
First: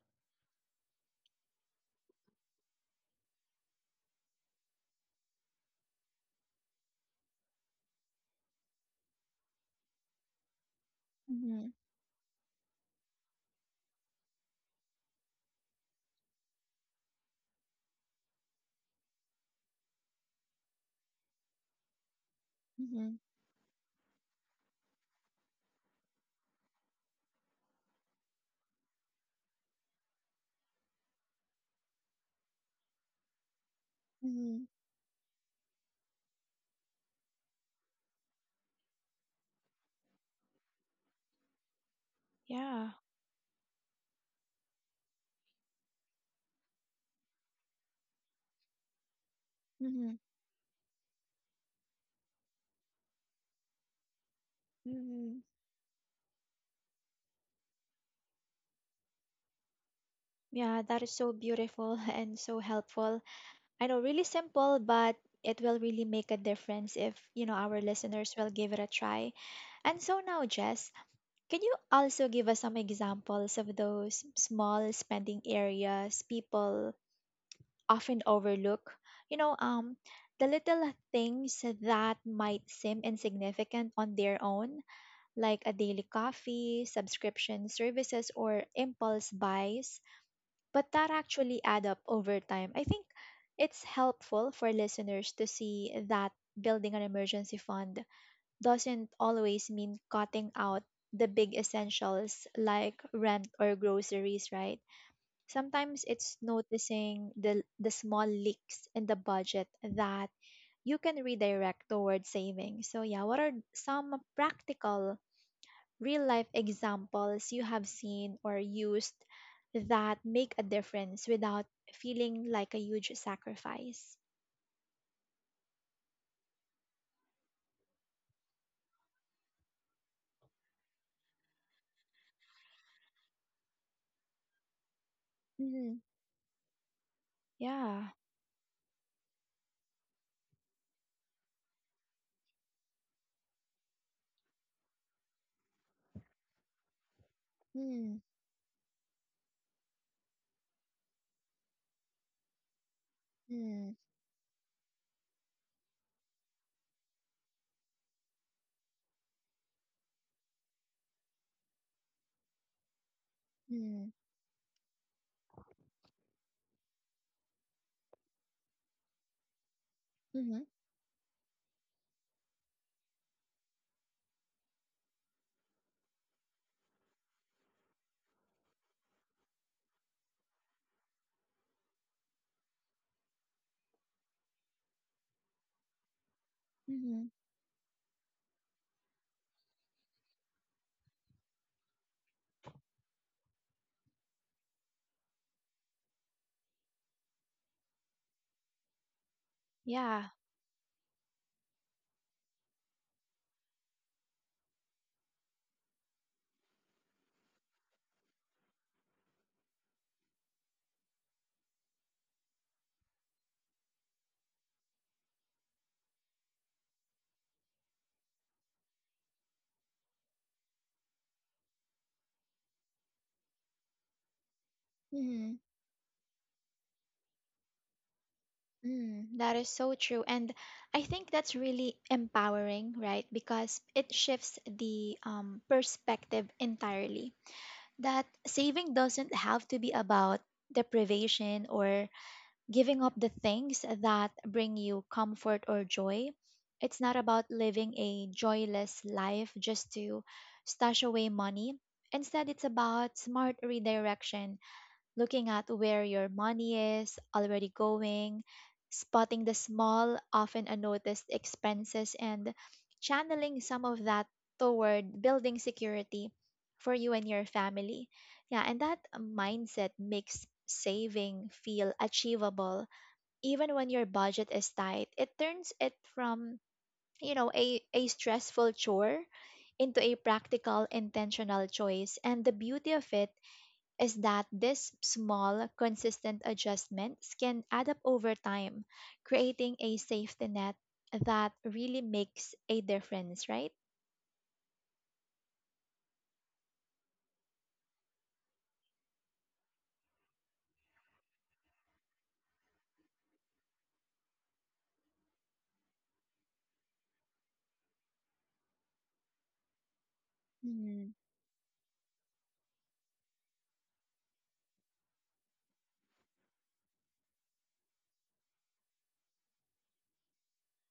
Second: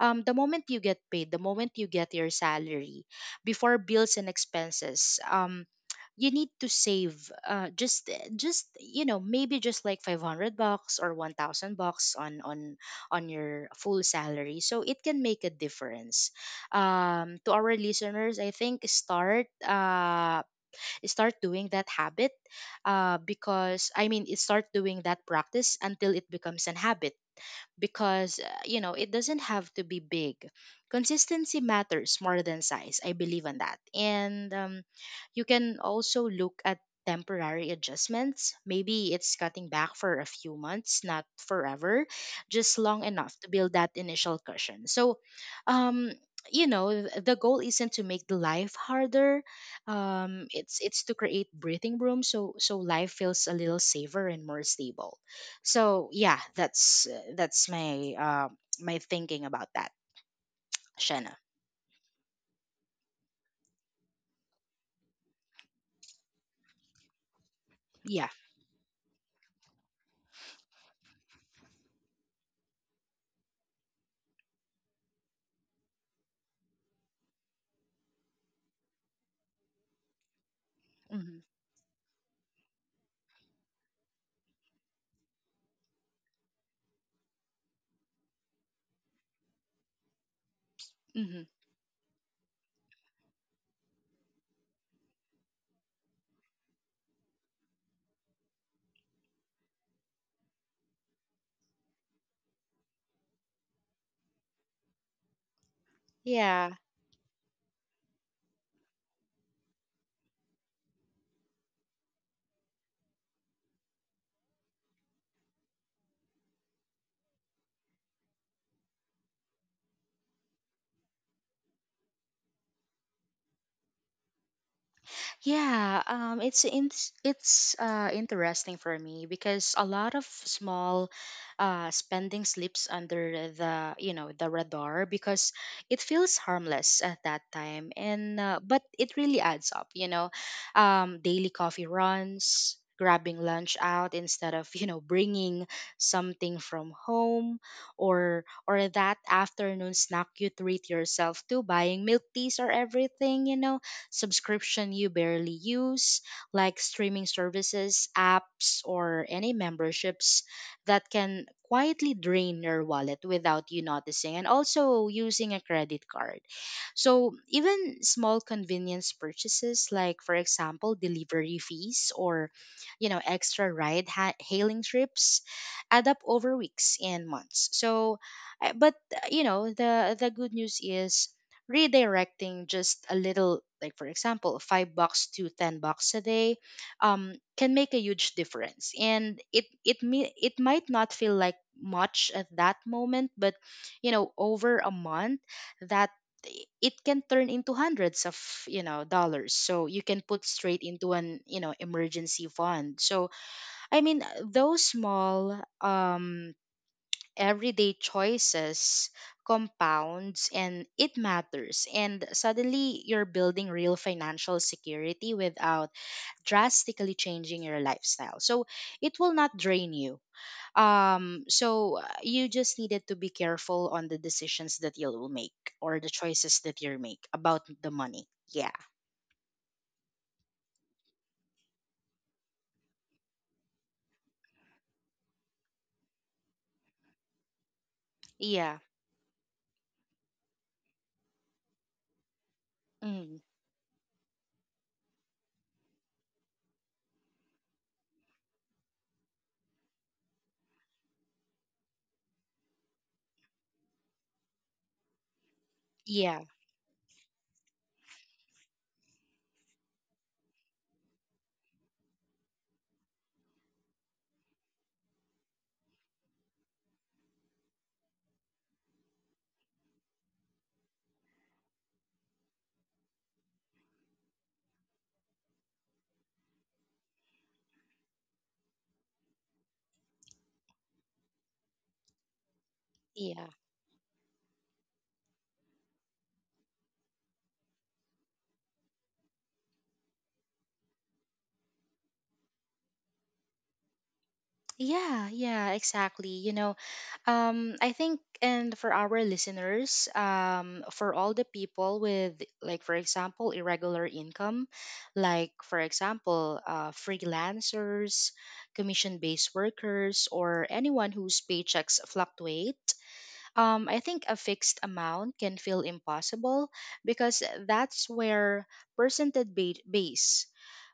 The moment you get paid, the moment you get your salary, before bills and expenses. You need to save just maybe just like 500 bucks or Mm-hmm. 1,000 bucks on on your full salary so it can make a difference to our listeners. I think start doing that habit, Mm-hmm. Because I mean it, start doing that practice until it becomes an habit, because it doesn't have to be big. Consistency matters more than size, I believe in that. And Mm-hmm. You can also look at temporary adjustments, maybe it's cutting back for a few months, not forever, just Yeah. long enough to build that initial cushion. So um the goal isn't to make the life harder, Mm-hmm. it's to create breathing room, so life feels a little safer and more stable. Mm-hmm. So yeah, that's my thinking about that, Yeah, that is so Shanna. beautiful and so helpful. I know, really simple, but it will really make a difference if, you know, our Yeah. listeners will give it a try. And so now, Jess, can you also give us some examples of those small spending areas people often overlook? You know, the little Hmm. things that might seem insignificant on their own, like a daily coffee, subscription services, or impulse buys, but that Hmm. actually add up over time. I think it's helpful for listeners to see that building an emergency fund doesn't always mean cutting out the big essentials like rent or groceries, right? Sometimes it's Yeah. noticing the small leaks in the budget that you can redirect towards savings. So yeah, what are some practical real life examples you have seen or used that make a difference without feeling like a huge sacrifice? Yeah, it's in, it's interesting for me because a lot of small spending slips under the the radar because it Mm, feels harmless at that time, yeah. and but it really adds up. You know, daily coffee runs, grabbing lunch out instead of bringing something from home, Mm. or that afternoon snack you treat yourself to, buying milk teas or everything. You know, Hmm. subscription you barely use, like streaming services, apps, or any memberships that can quietly drain your wallet without you Mm, noticing, and also using a credit card. So even small convenience purchases, like for hmm. example delivery fees or extra hailing trips, add up over weeks and months. So, I- but you know, the good news is redirecting just a little, like for example 5 bucks to 10 bucks a day, Mm-hmm, can make a huge difference. And it it me it might not feel like much at that moment, but you know, over a month, that it can turn into hundreds of dollars, so you can yeah. put straight into an emergency fund. So I mean, those small everyday choices compounds and it matters, and suddenly you're building real financial security without drastically changing your lifestyle. So it will not drain you. You just needed to be careful on the decisions that you'll make, Mm, or the choices that you make about the money. Yeah. mm, that is so true. And I think that's really empowering, right? Because it shifts the perspective entirely. That Yeah. saving doesn't have to be about deprivation or giving up the mm. things that bring you comfort or joy. It's not about living a joyless life just to stash away money. Instead, it's about smart redirection, looking at where your Yeah. money is already going, spotting the small, often unnoticed expenses, and channeling some of that toward building security for you and your family. Yeah, and that mindset makes saving feel achievable even when your budget is tight. It turns it from, you know, a stressful chore into a practical, intentional choice. And the beauty of it Yeah. is that these small, consistent adjustments can add up over time, creating a safety net that really makes a difference, right? Yeah, yeah, exactly. You know, I think, and for our listeners, for all the people with, like, for example, irregular income, like, for example, freelancers, commission based workers, or anyone Mm-hmm. whose paychecks fluctuate, I think a fixed amount can feel impossible, because that's where percentage base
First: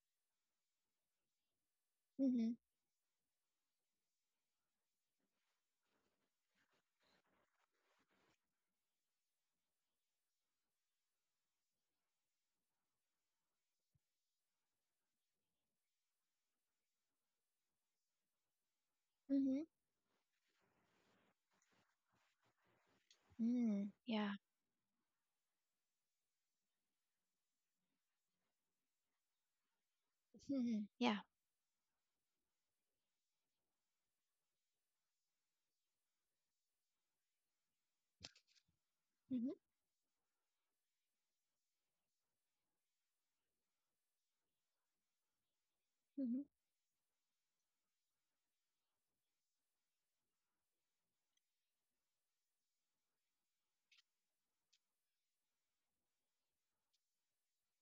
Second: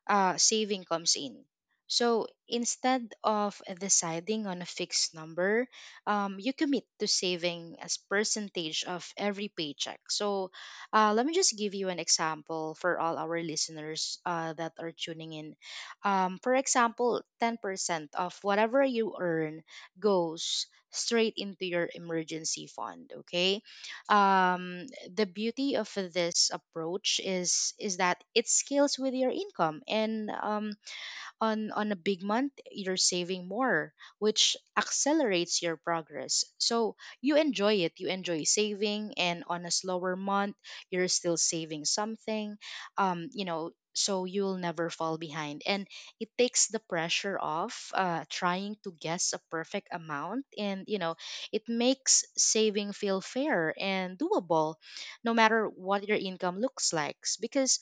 saving comes in. So Mm-hmm. instead of deciding on a fixed number, you commit to saving as percentage of every paycheck. So let me just give you an example for all our listeners that are tuning in. For example, 10% of whatever you Mm-hmm. earn goes straight into your emergency fund. Okay. Mm-hmm. Yeah. um, the beauty of this approach is that it scales with your income, and Mm-hmm. Yeah. on a big month you're saving more, which accelerates your progress, so you enjoy saving. And Mm-hmm. on a slower month you're still saving something, you know, so you'll never fall behind. And it Mm-hmm. takes the pressure off trying to guess a perfect amount, and you know, it makes saving feel fair and doable no matter what your income looks like. Because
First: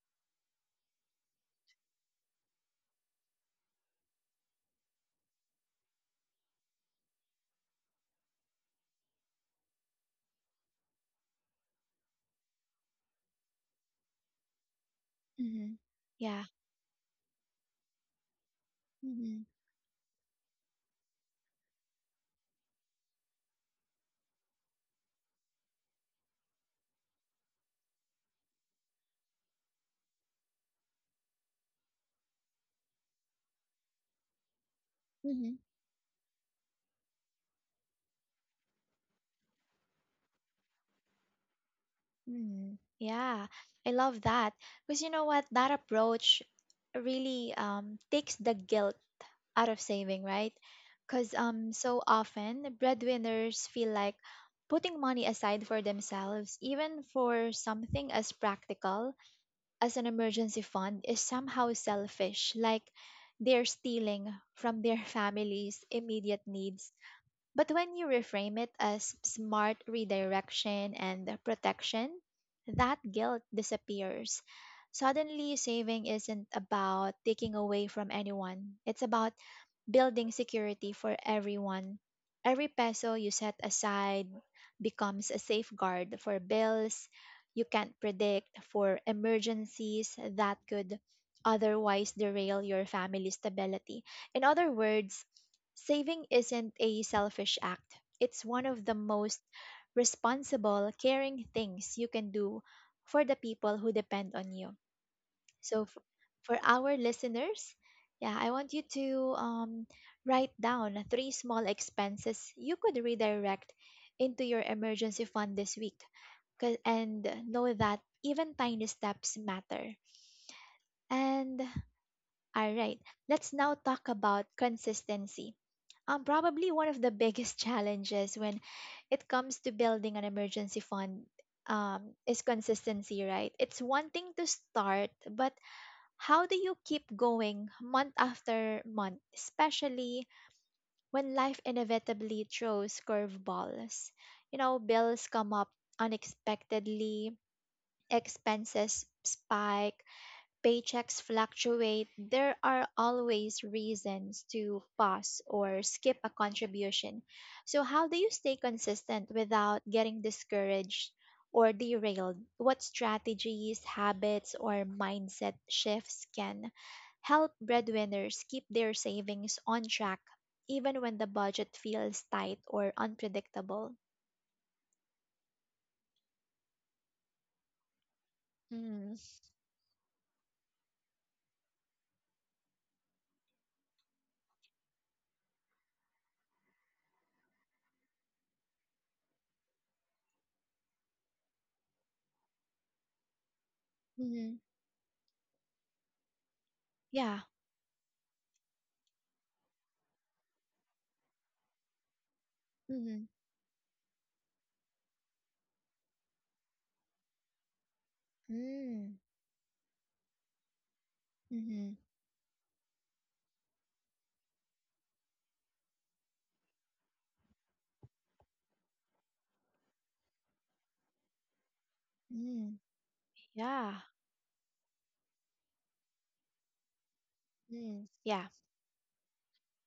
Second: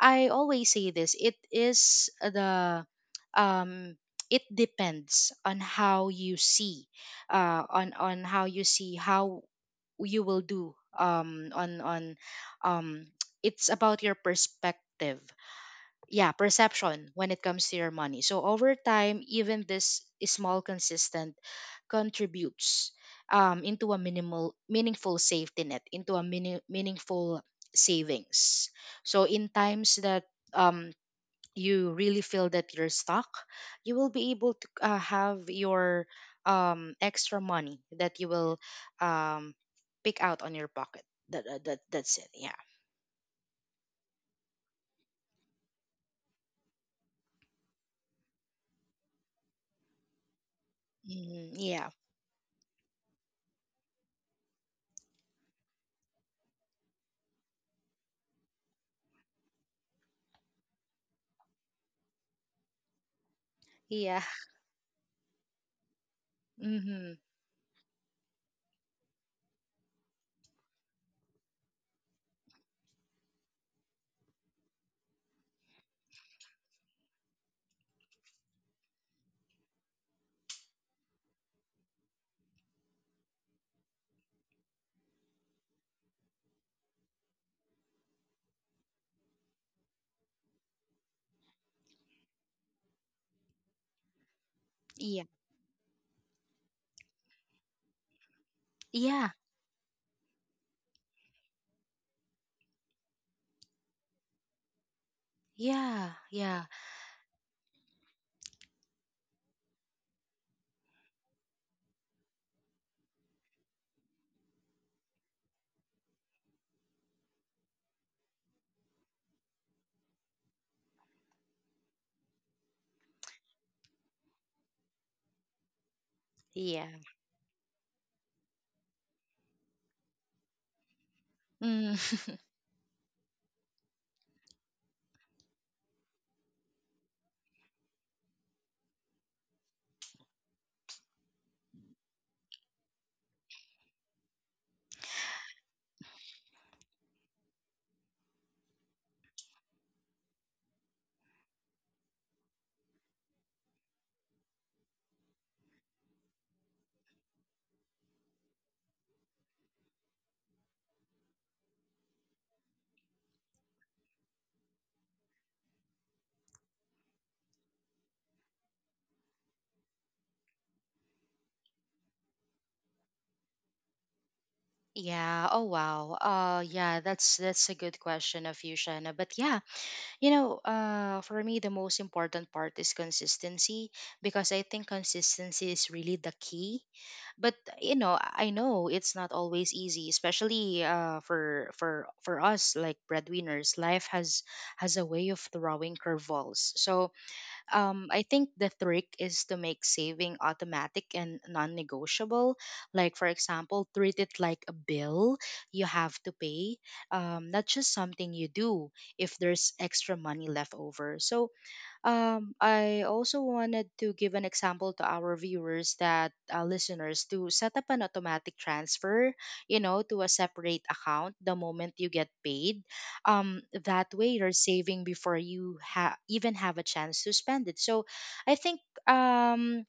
I always say this: it is the um it depends on how you see on how you see how you will do on um it's about your perspective, Mm-hmm. yeah, Yeah. perception, when it comes to your money. So over time, Mm-hmm. even this small consistent contributes into a minimal meaningful safety net into a mini- meaningful savings, so in times that um, you really feel that you're stuck, you will be able to have your extra money that you will um, pick out on your pocket. That's it. Yeah. Mm, yeah, I love that. Because you know what? That approach really takes the guilt out of saving, right? Because Mhm. Yeah. so often breadwinners feel like putting money aside for themselves, even for something as practical as an emergency fund, is somehow selfish. Like they're Yeah. stealing from their family's immediate needs, Hmm. but when you reframe it as smart redirection and protection, that guilt disappears. Suddenly, saving isn't about taking away from anyone, it's about building security for everyone. Every peso you set aside becomes a safeguard for bills you can't predict, for emergencies that could otherwise derail your family's stability. In other Yeah. words, saving isn't a selfish act. It's one of the Yeah. most responsible, caring things you can do for the people who depend on you. So, Yeah, for yeah, our listeners, yeah, I want you to write down three small expenses you could redirect into your emergency fund this week. And know that even tiny steps matter. And all right, let's now talk about consistency. Um, probably one of yeah. the biggest challenges when it comes to building an emergency fund Mm. Is consistency, right? It's one thing to start, but how do you keep going month after month, especially when life inevitably throws curveballs? You know, bills come up unexpectedly, expenses spike, paychecks fluctuate, there are always reasons to pause or skip a contribution. So, how do you stay consistent without getting discouraged or derailed? What strategies, habits, or mindset shifts can help breadwinners keep their savings on track even when the budget feels tight or unpredictable? yeah. Oh wow. Yeah, that's a good question of you, Shanna. Mm-hmm. But yeah, you know, for me the most important part is consistency, because I think consistency is really the key. But you know, I know it's not always easy, especially for us like breadwinners. Life Mm-hmm. has a way of throwing curveballs. So Yeah. I think the trick is to make saving automatic and non negotiable. Like, Mm-hmm. for example, treat it like a bill you have to pay, not just something you do Mm-hmm. if there's extra money left over. So, Mm-hmm. I also wanted to give an example to our viewers, that listeners, to set up an automatic transfer, you know, to a separate account the moment you get Mm-hmm. paid. Yeah. That way you're saving before you even have a chance to spend it. So Mm, yeah. I think,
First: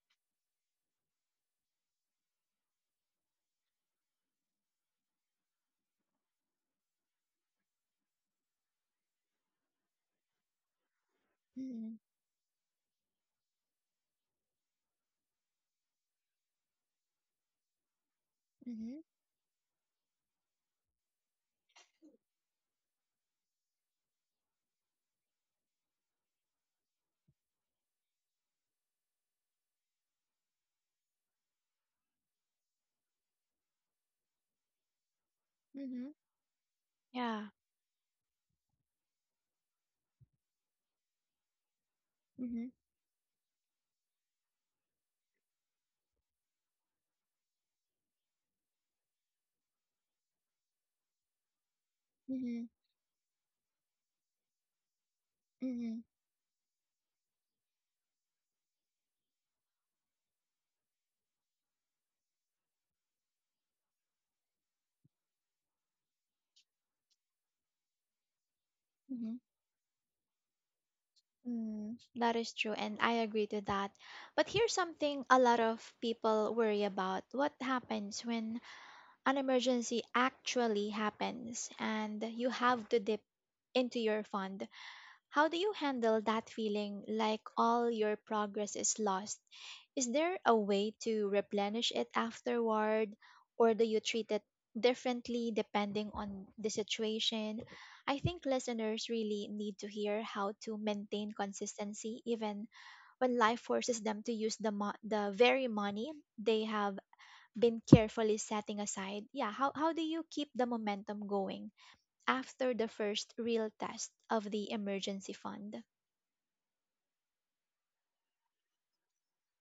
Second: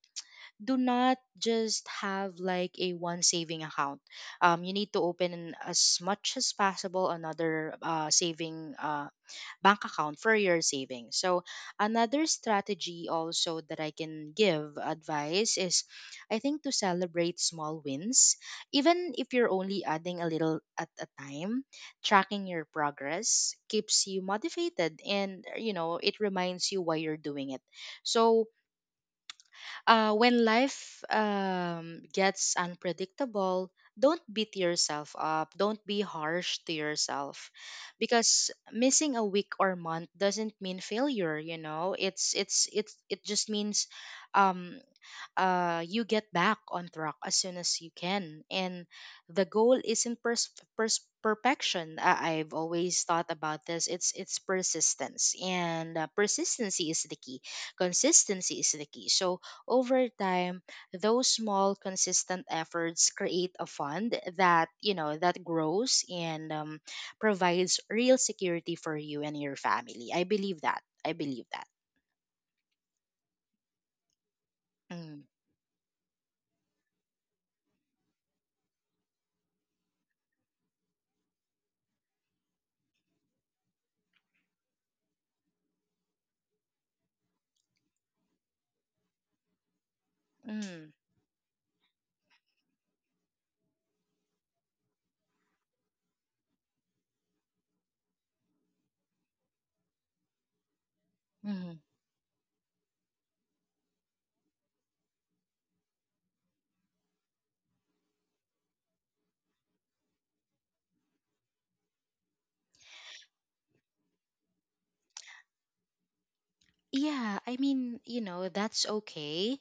do not just have like a one saving account. You need to open as much as possible another saving bank account for your savings. So Mm, another strategy also that I can give advice is, I think, to celebrate small wins, mhm, even if you're only adding a little at a time. Tracking your progress keeps you motivated, and you know, it reminds you why you're doing it. So when life gets unpredictable, don't beat yourself up. Don't be mhm, harsh to yeah. yourself, because missing a week or month doesn't mean failure. You know, Mhm, it's it just means um, you get back on track as soon as you can. And the goal isn't perfection. I've mhm, always thought about this. It's persistence, and mhm, persistency is the key. Consistency is the key. So over time, those small consistent efforts create a fund that you know that grows, and provides real security for you and mhm. your family. I believe that. I believe that. Mm, that is true, and I agree to that. But here's Mm. something a lot of people worry about. What happens when an emergency actually happens and you have to dip into your fund? How do you handle that feeling like all your progress is lost? Is there a Mm. way to replenish it afterward, or do you treat it differently depending on the situation? I think listeners really need to hear how to maintain Mhm. consistency even when life forces them to use the the very money they have been carefully setting aside. Yeah, how do you keep the momentum going after the first real test of the emergency fund? Yeah, I mean, you know, that's okay.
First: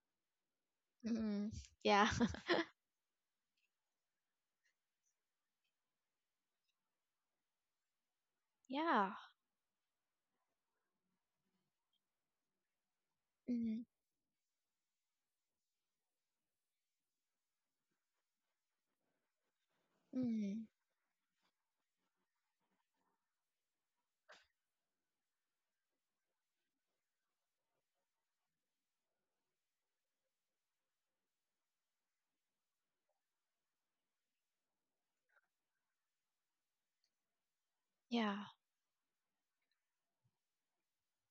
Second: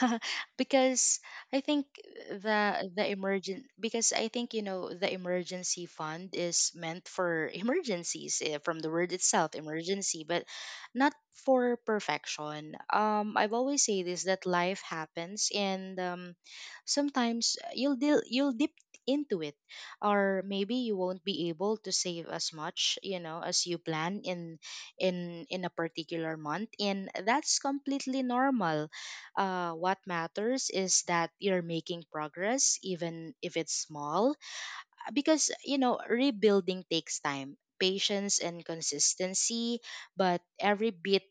Because Mm, I think yeah. I think, you know, the emergency fund is meant for emergencies, from the Yeah. word itself, emergency, but not for perfection. I've Mm, always say this, that life happens, and sometimes you'll dip into it, or mm, maybe you won't be able to save as much, you know, as you plan in in a particular month, and that's completely normal. What matters is that you're making progress, even if it's small, because you know, rebuilding takes time, yeah. patience and consistency. But every bit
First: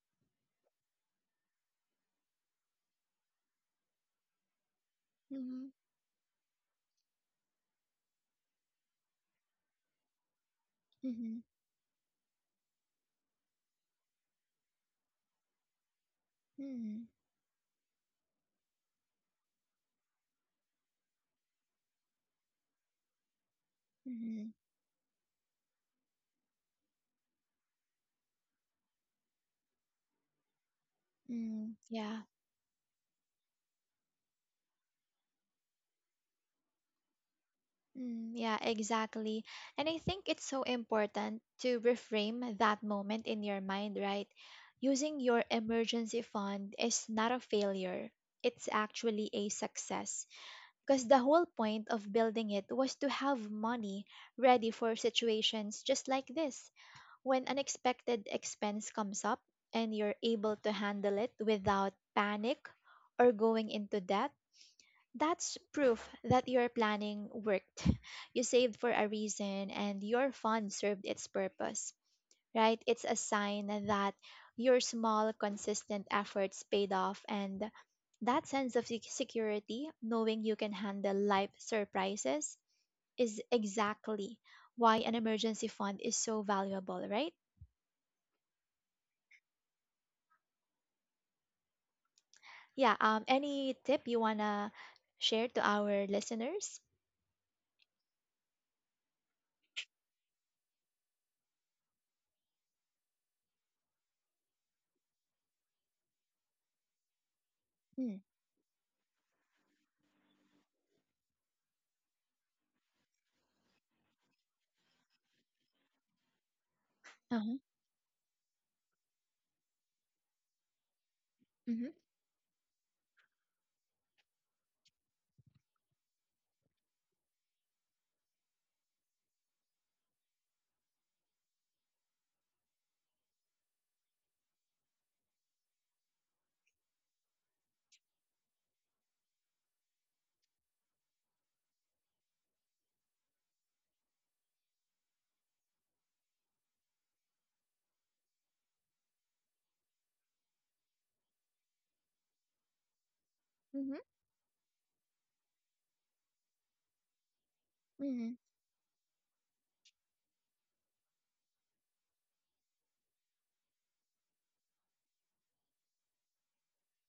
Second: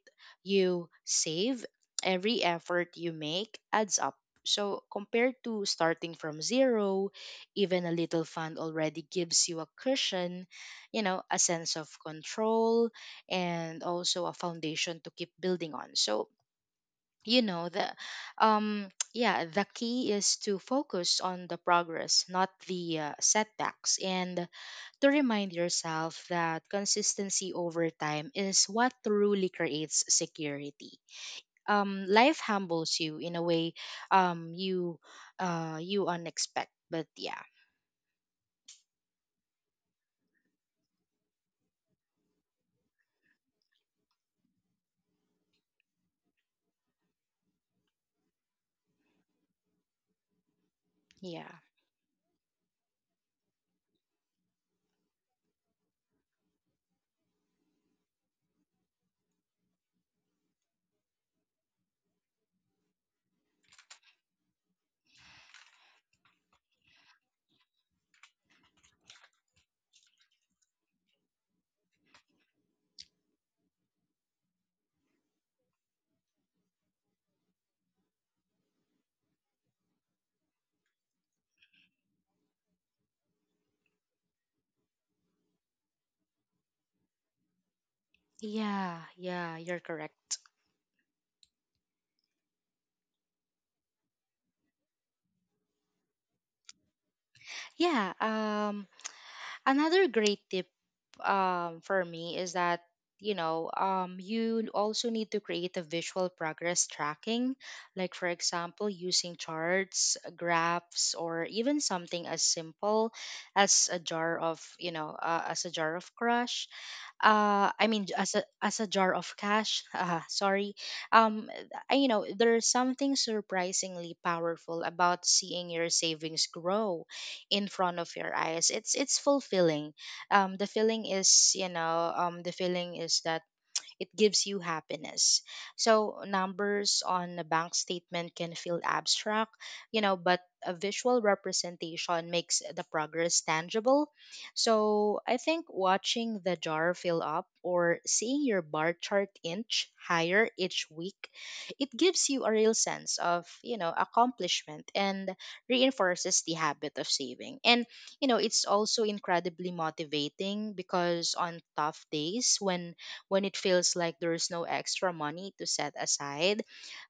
you save, every effort you make, adds up. So compared to Mm-hmm, starting from zero, even a little fund already gives you a cushion, you know, a mm-hmm, sense of control, and also a foundation to keep building on. So mm, you know, the um yeah, the key is to focus on the progress, not the setbacks, and mm-hmm, to remind yourself that consistency over time is what truly creates security. mm, yeah. Life humbles you in a way. um you you unexpect, but yeah. Mm, yeah, exactly. And I think it's so important to reframe that moment in your mind, right? Using your emergency fund is not a failure. It's actually a success. Because the whole Yeah. point of building it was to have money ready for situations just like this. When unexpected expense comes up and you're able to handle it without panic or going into debt, that's proof that your planning worked. You saved for a reason and your fund served its purpose, right? It's a sign that your small, consistent efforts paid off and that sense of security, knowing you can handle life surprises, is exactly why an emergency fund is so valuable, right? Yeah. Yeah, you're correct. Yeah. Any tip you wanna share to our listeners? Yeah. Another great tip, for me, is that you know, you also need to create a visual progress tracking, like Mm. for example using charts, graphs, or even something as simple as a jar of as a jar of crush Uh huh. I mean, as a jar of cash. Sorry. um Mhm. I, you know, there's something surprisingly powerful about seeing your savings grow in front of your eyes. It's fulfilling. The feeling is that it gives you happiness. So numbers on a bank statement can feel abstract, you know, but a visual representation makes the progress tangible. So I think watching the jar fill up or seeing your bar chart inch higher each week, it gives you a real sense of, you know, Mhm. accomplishment, and reinforces the habit of saving. And you Mhm. know, it's also incredibly motivating, because on tough days when it feels like there's no extra money to set aside.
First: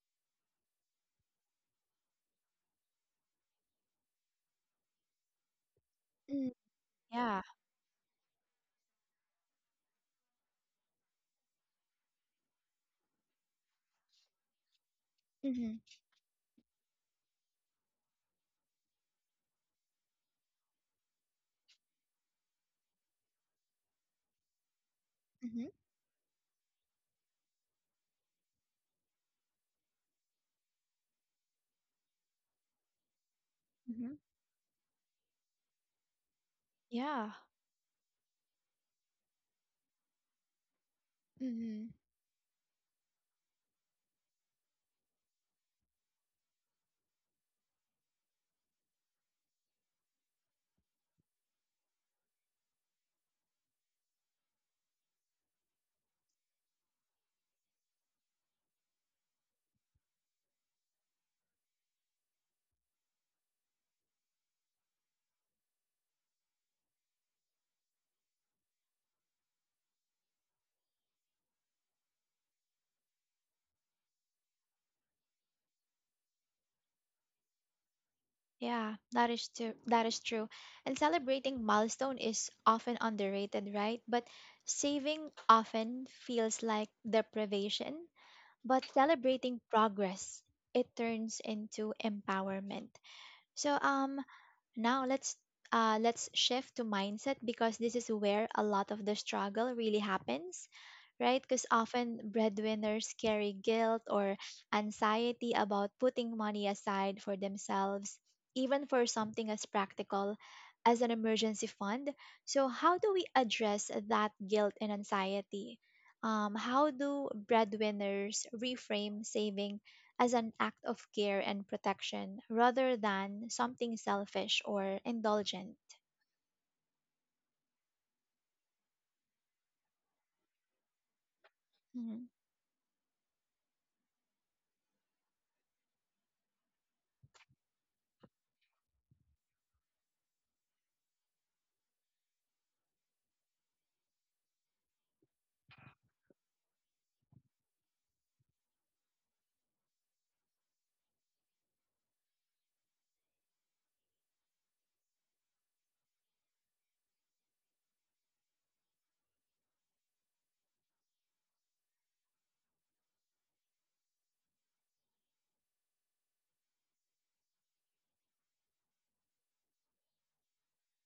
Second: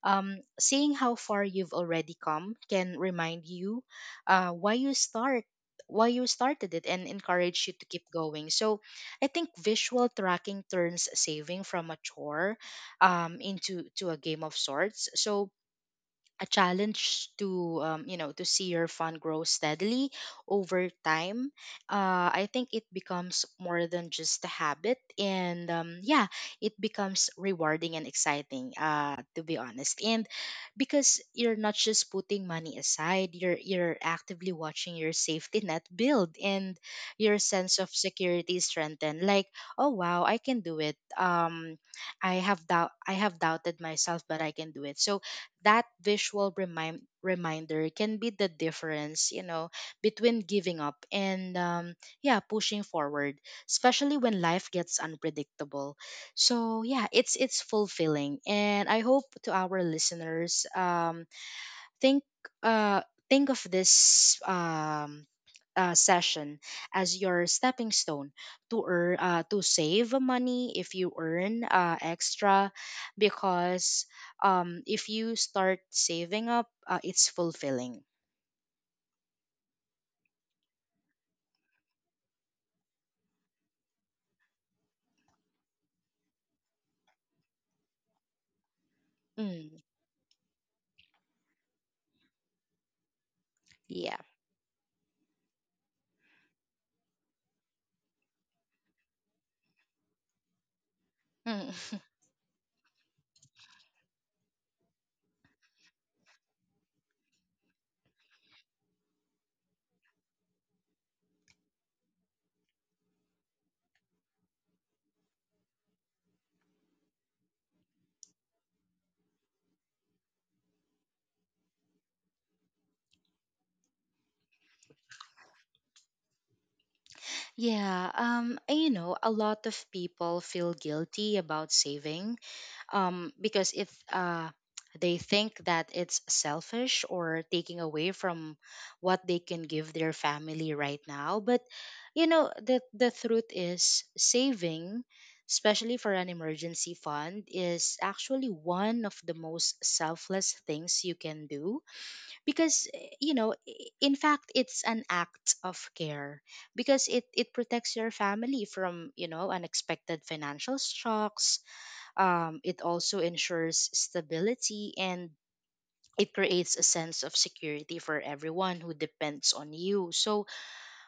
Seeing how far you've already come can remind you uh, why you start why you Mm. started it, and Yeah. encourage you to keep going. So I think visual tracking turns saving from a chore into to a game of sorts. So Mhm. a challenge to you know, to see your fund grow steadily over time. I think it becomes more than just a habit, and Mhm. Yeah, it becomes rewarding and exciting, to be honest. And because you're not just putting money aside, you're Mhm. actively watching your safety net build, and Yeah. your sense of security strengthen, like, oh wow, I can do it. Mhm. I have doubted myself, but I can do it. So that visual reminder can be the difference, you know, between giving up and, yeah, pushing forward, especially when life gets unpredictable. So yeah, it's fulfilling, and I hope to our listeners, think uh think of this session as your stepping stone to earn to save money if you earn extra, because if you start saving up, it's fulfilling. Yeah. That is true. That is true. And celebrating milestone is often underrated, right? But saving often feels like deprivation. But celebrating Mm, progress, it turns into empowerment. So um, yeah. Now let's shift to mindset because this is where a lot of the struggle really happens, right? Because Mm. often breadwinners carry guilt or anxiety about putting money aside for themselves, even for something as practical as an emergency fund. So how do we address that guilt and anxiety? How do breadwinners reframe saving as an act of care and protection rather than something selfish or indulgent? Yeah, and you know, a lot of people feel guilty about Mhm. saving, because if they think that it's selfish or taking away from what they can give their family right now. But you know, the truth is saving, especially for an emergency fund, is actually one of the most selfless things you can do because you know, in fact, it's an act of care because it protects your family from, you know, unexpected financial shocks. It also ensures stability and it creates a sense of security for everyone who depends on you. So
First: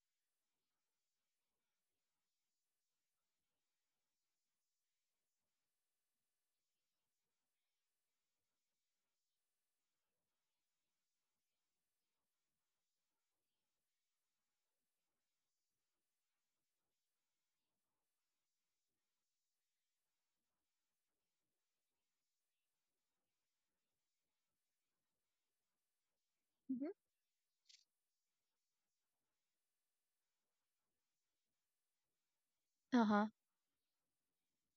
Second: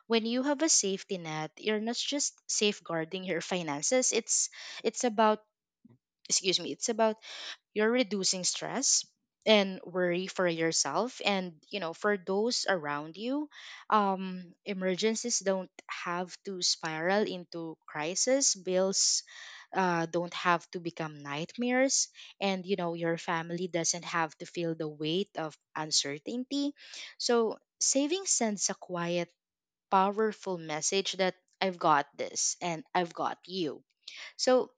when you have a safety net, you're not just safeguarding your finances. It's about, excuse me, it's about, you're reducing stress and worry for yourself and, you know, for those around you. Emergencies don't have to spiral into crisis. Bills don't have to become nightmares, and you know your family doesn't have to feel the weight of uncertainty. Mhm. So saving sends a quiet, powerful message that I've got this and I've Uh-huh. got you. So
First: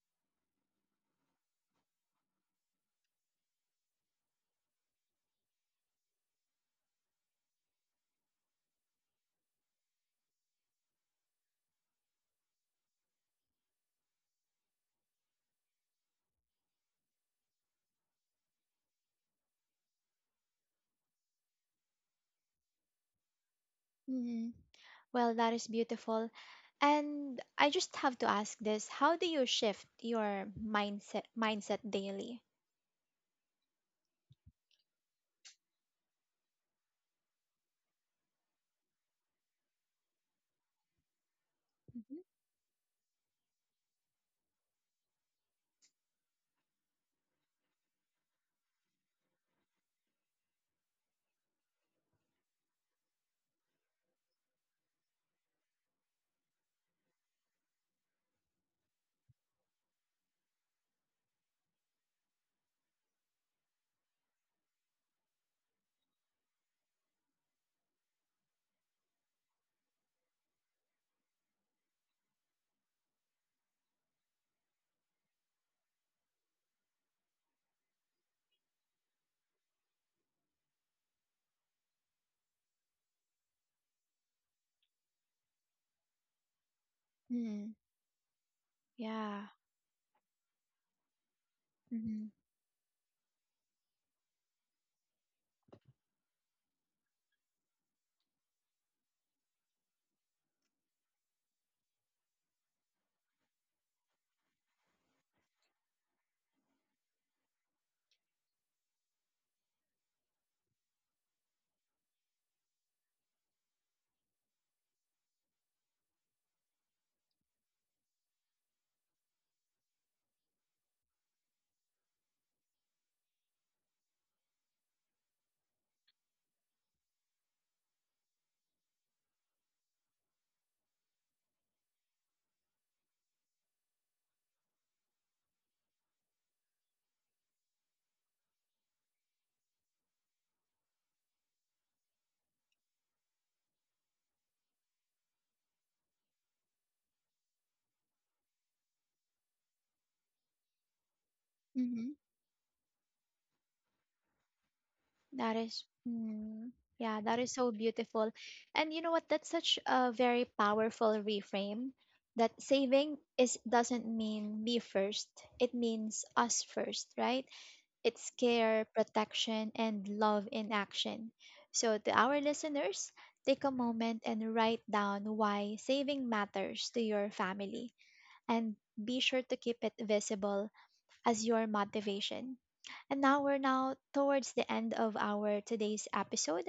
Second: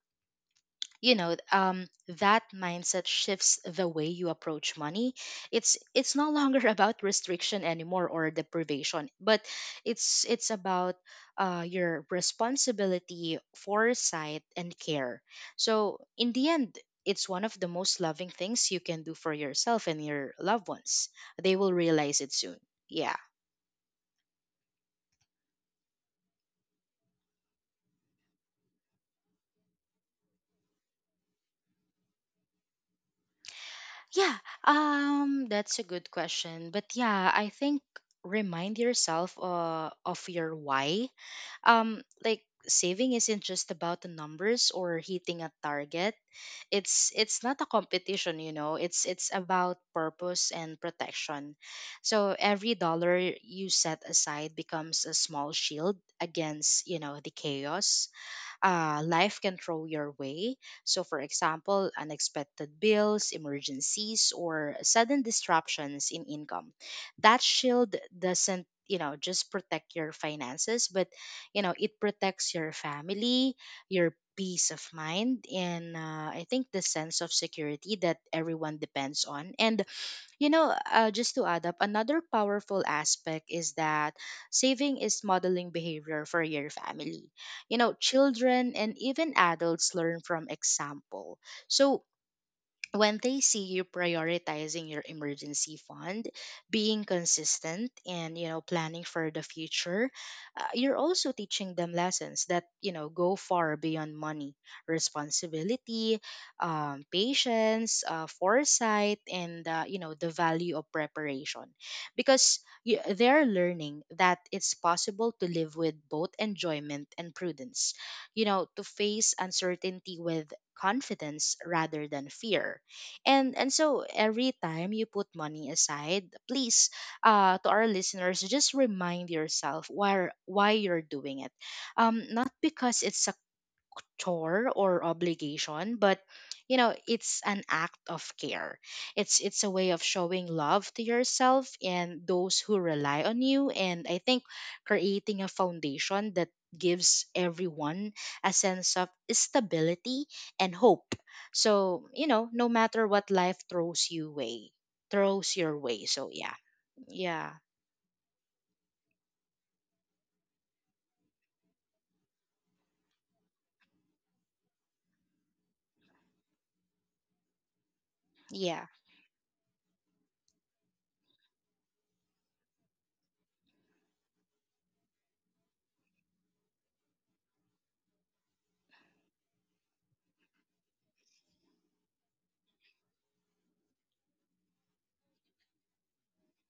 you know um, that mindset shifts the way you approach money. It's no longer about restriction anymore or deprivation, but it's about your responsibility, foresight, and care. So in the end, it's one of the most loving things you can do for yourself and your loved ones. They will realize it soon, yeah. Hmm. Well, that is beautiful. And I just have to ask this, how do you shift your mindset daily? Yeah, that's a good question. But yeah, I think remind yourself of your why. Um, Mhm. like saving isn't just about the numbers or hitting a target. It's not a competition, you know. It's about purpose and protection. So every dollar you set aside becomes a small shield against, you know, the chaos life can throw your way. So, for example, unexpected bills, emergencies, or sudden disruptions in income. That shield doesn't, you know, just protect your finances, but you know it protects your family, your peace of mind, and I think the sense of security that everyone depends on. And just to add up, another powerful aspect is that saving is modeling behavior for your family. Mm, You know, children and even yeah. adults learn from example. So Mm-hmm. when they see you prioritizing your emergency fund, being consistent and, you know, planning for the future, you're also teaching them lessons that, you know, go far beyond money: responsibility, patience, foresight, and you know, the value of preparation, because they're learning that it's possible to live with both enjoyment and prudence, you know, to face uncertainty with confidence rather than fear. And so every time you put money aside, please, to our listeners, just remind yourself why you're doing it. Not because it's chore or obligation, but you know it's an act of care. It's a way of showing love to yourself and those who rely on you, and I think creating a foundation that gives everyone a sense of stability and hope. So Mm-hmm. you know, no matter what life throws That your is, way. So yeah, mm, yeah, that is yeah, so beautiful. And you know what? That's such a very powerful reframe that saving is doesn't mean me first. It means us first, right? It's care, yeah. protection, and love in action. So to our listeners, take a moment and write down why saving matters to your family and be sure to keep it visible as your motivation. And now we're now towards the end of our today's episode,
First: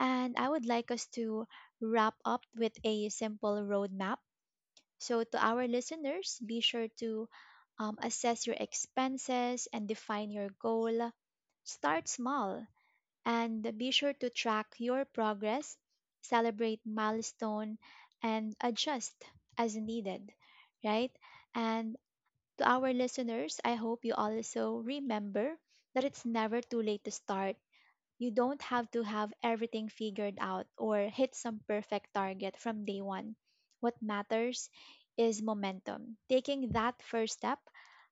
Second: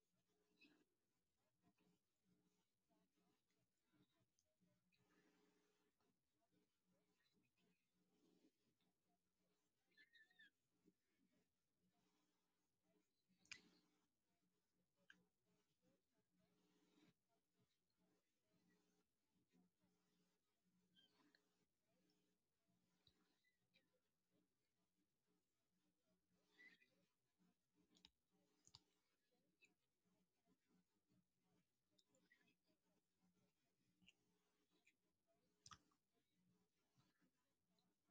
and I would like us to wrap up with a simple roadmap. So, to our listeners, be sure to assess your expenses and define your goal. Start small and be sure to track your progress, celebrate milestone, and adjust as needed, right? And to our listeners, I hope you also remember that it's never too late to start. You don't have to have everything figured out or hit some perfect target from day one. What matters is momentum, taking that first step,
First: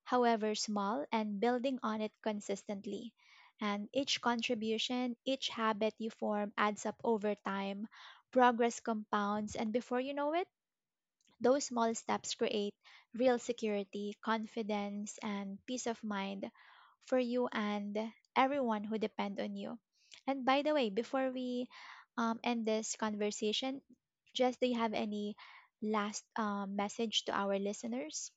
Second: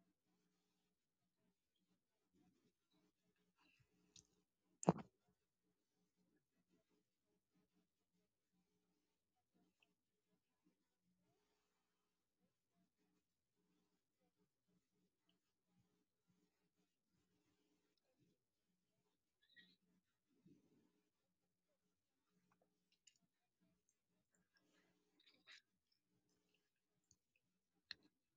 however small, and building on it consistently. And each contribution, each habit you form adds up over time. Progress compounds, and before you know it, those small steps create real security, confidence, and peace of mind for you and everyone who depend on you. And by the way, before we end this conversation, just do you have any last message to our listeners?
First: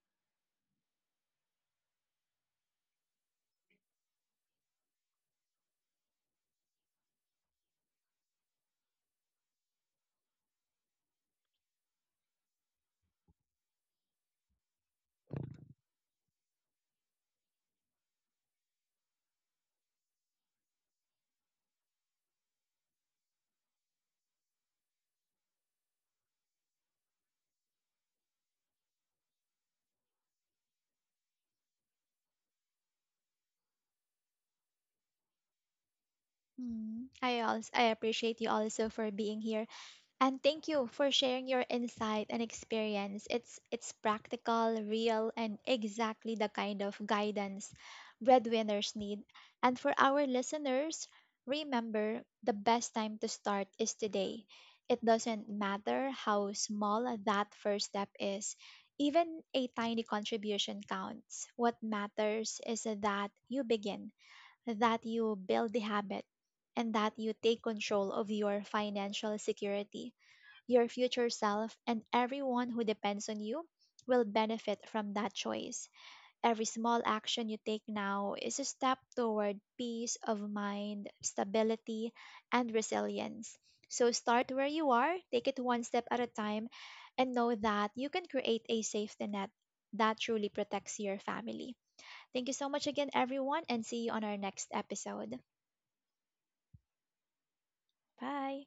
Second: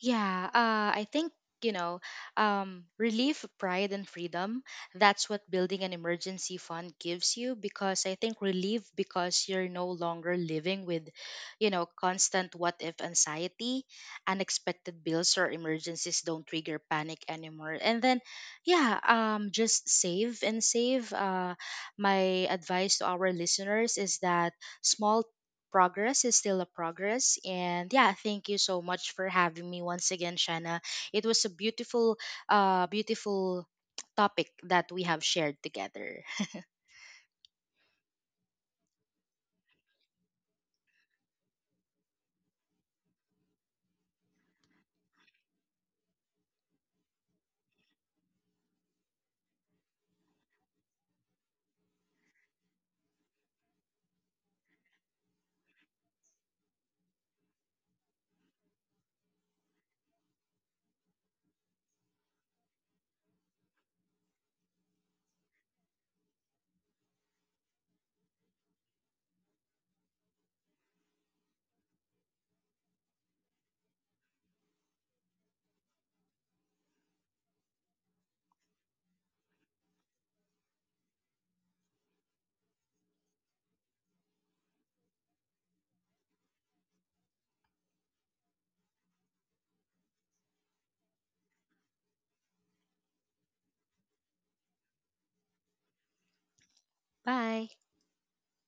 Yeah, I think, you know, relief, pride, and freedom. That's what building an emergency fund gives you, because I think relief because you're no longer living with, you know, constant what if anxiety. Unexpected bills or emergencies don't trigger panic anymore. And then, yeah, just save and save. My advice to our listeners is that small progress is still a progress. And yeah, thank you so much for having me once again, Shanna. It was a beautiful, beautiful topic that we have shared together. Mm, I appreciate you also for being here. And thank you for sharing your insight and experience. It's practical, real, and exactly the kind of guidance breadwinners need. And for our listeners, remember the best time to start is today. It doesn't matter how small that first step is. Even a tiny contribution counts. What matters is that you begin, that you build the habit, and that you take control of your financial security. Your future self and everyone who depends on you will benefit from that choice. Every small action you take now is a step toward peace of mind, stability, and resilience. So start where you are, take it one step at a time, and know that you can create a safety net that truly protects your family. Thank you so much again, everyone, and see you on our next episode. Bye. Bye.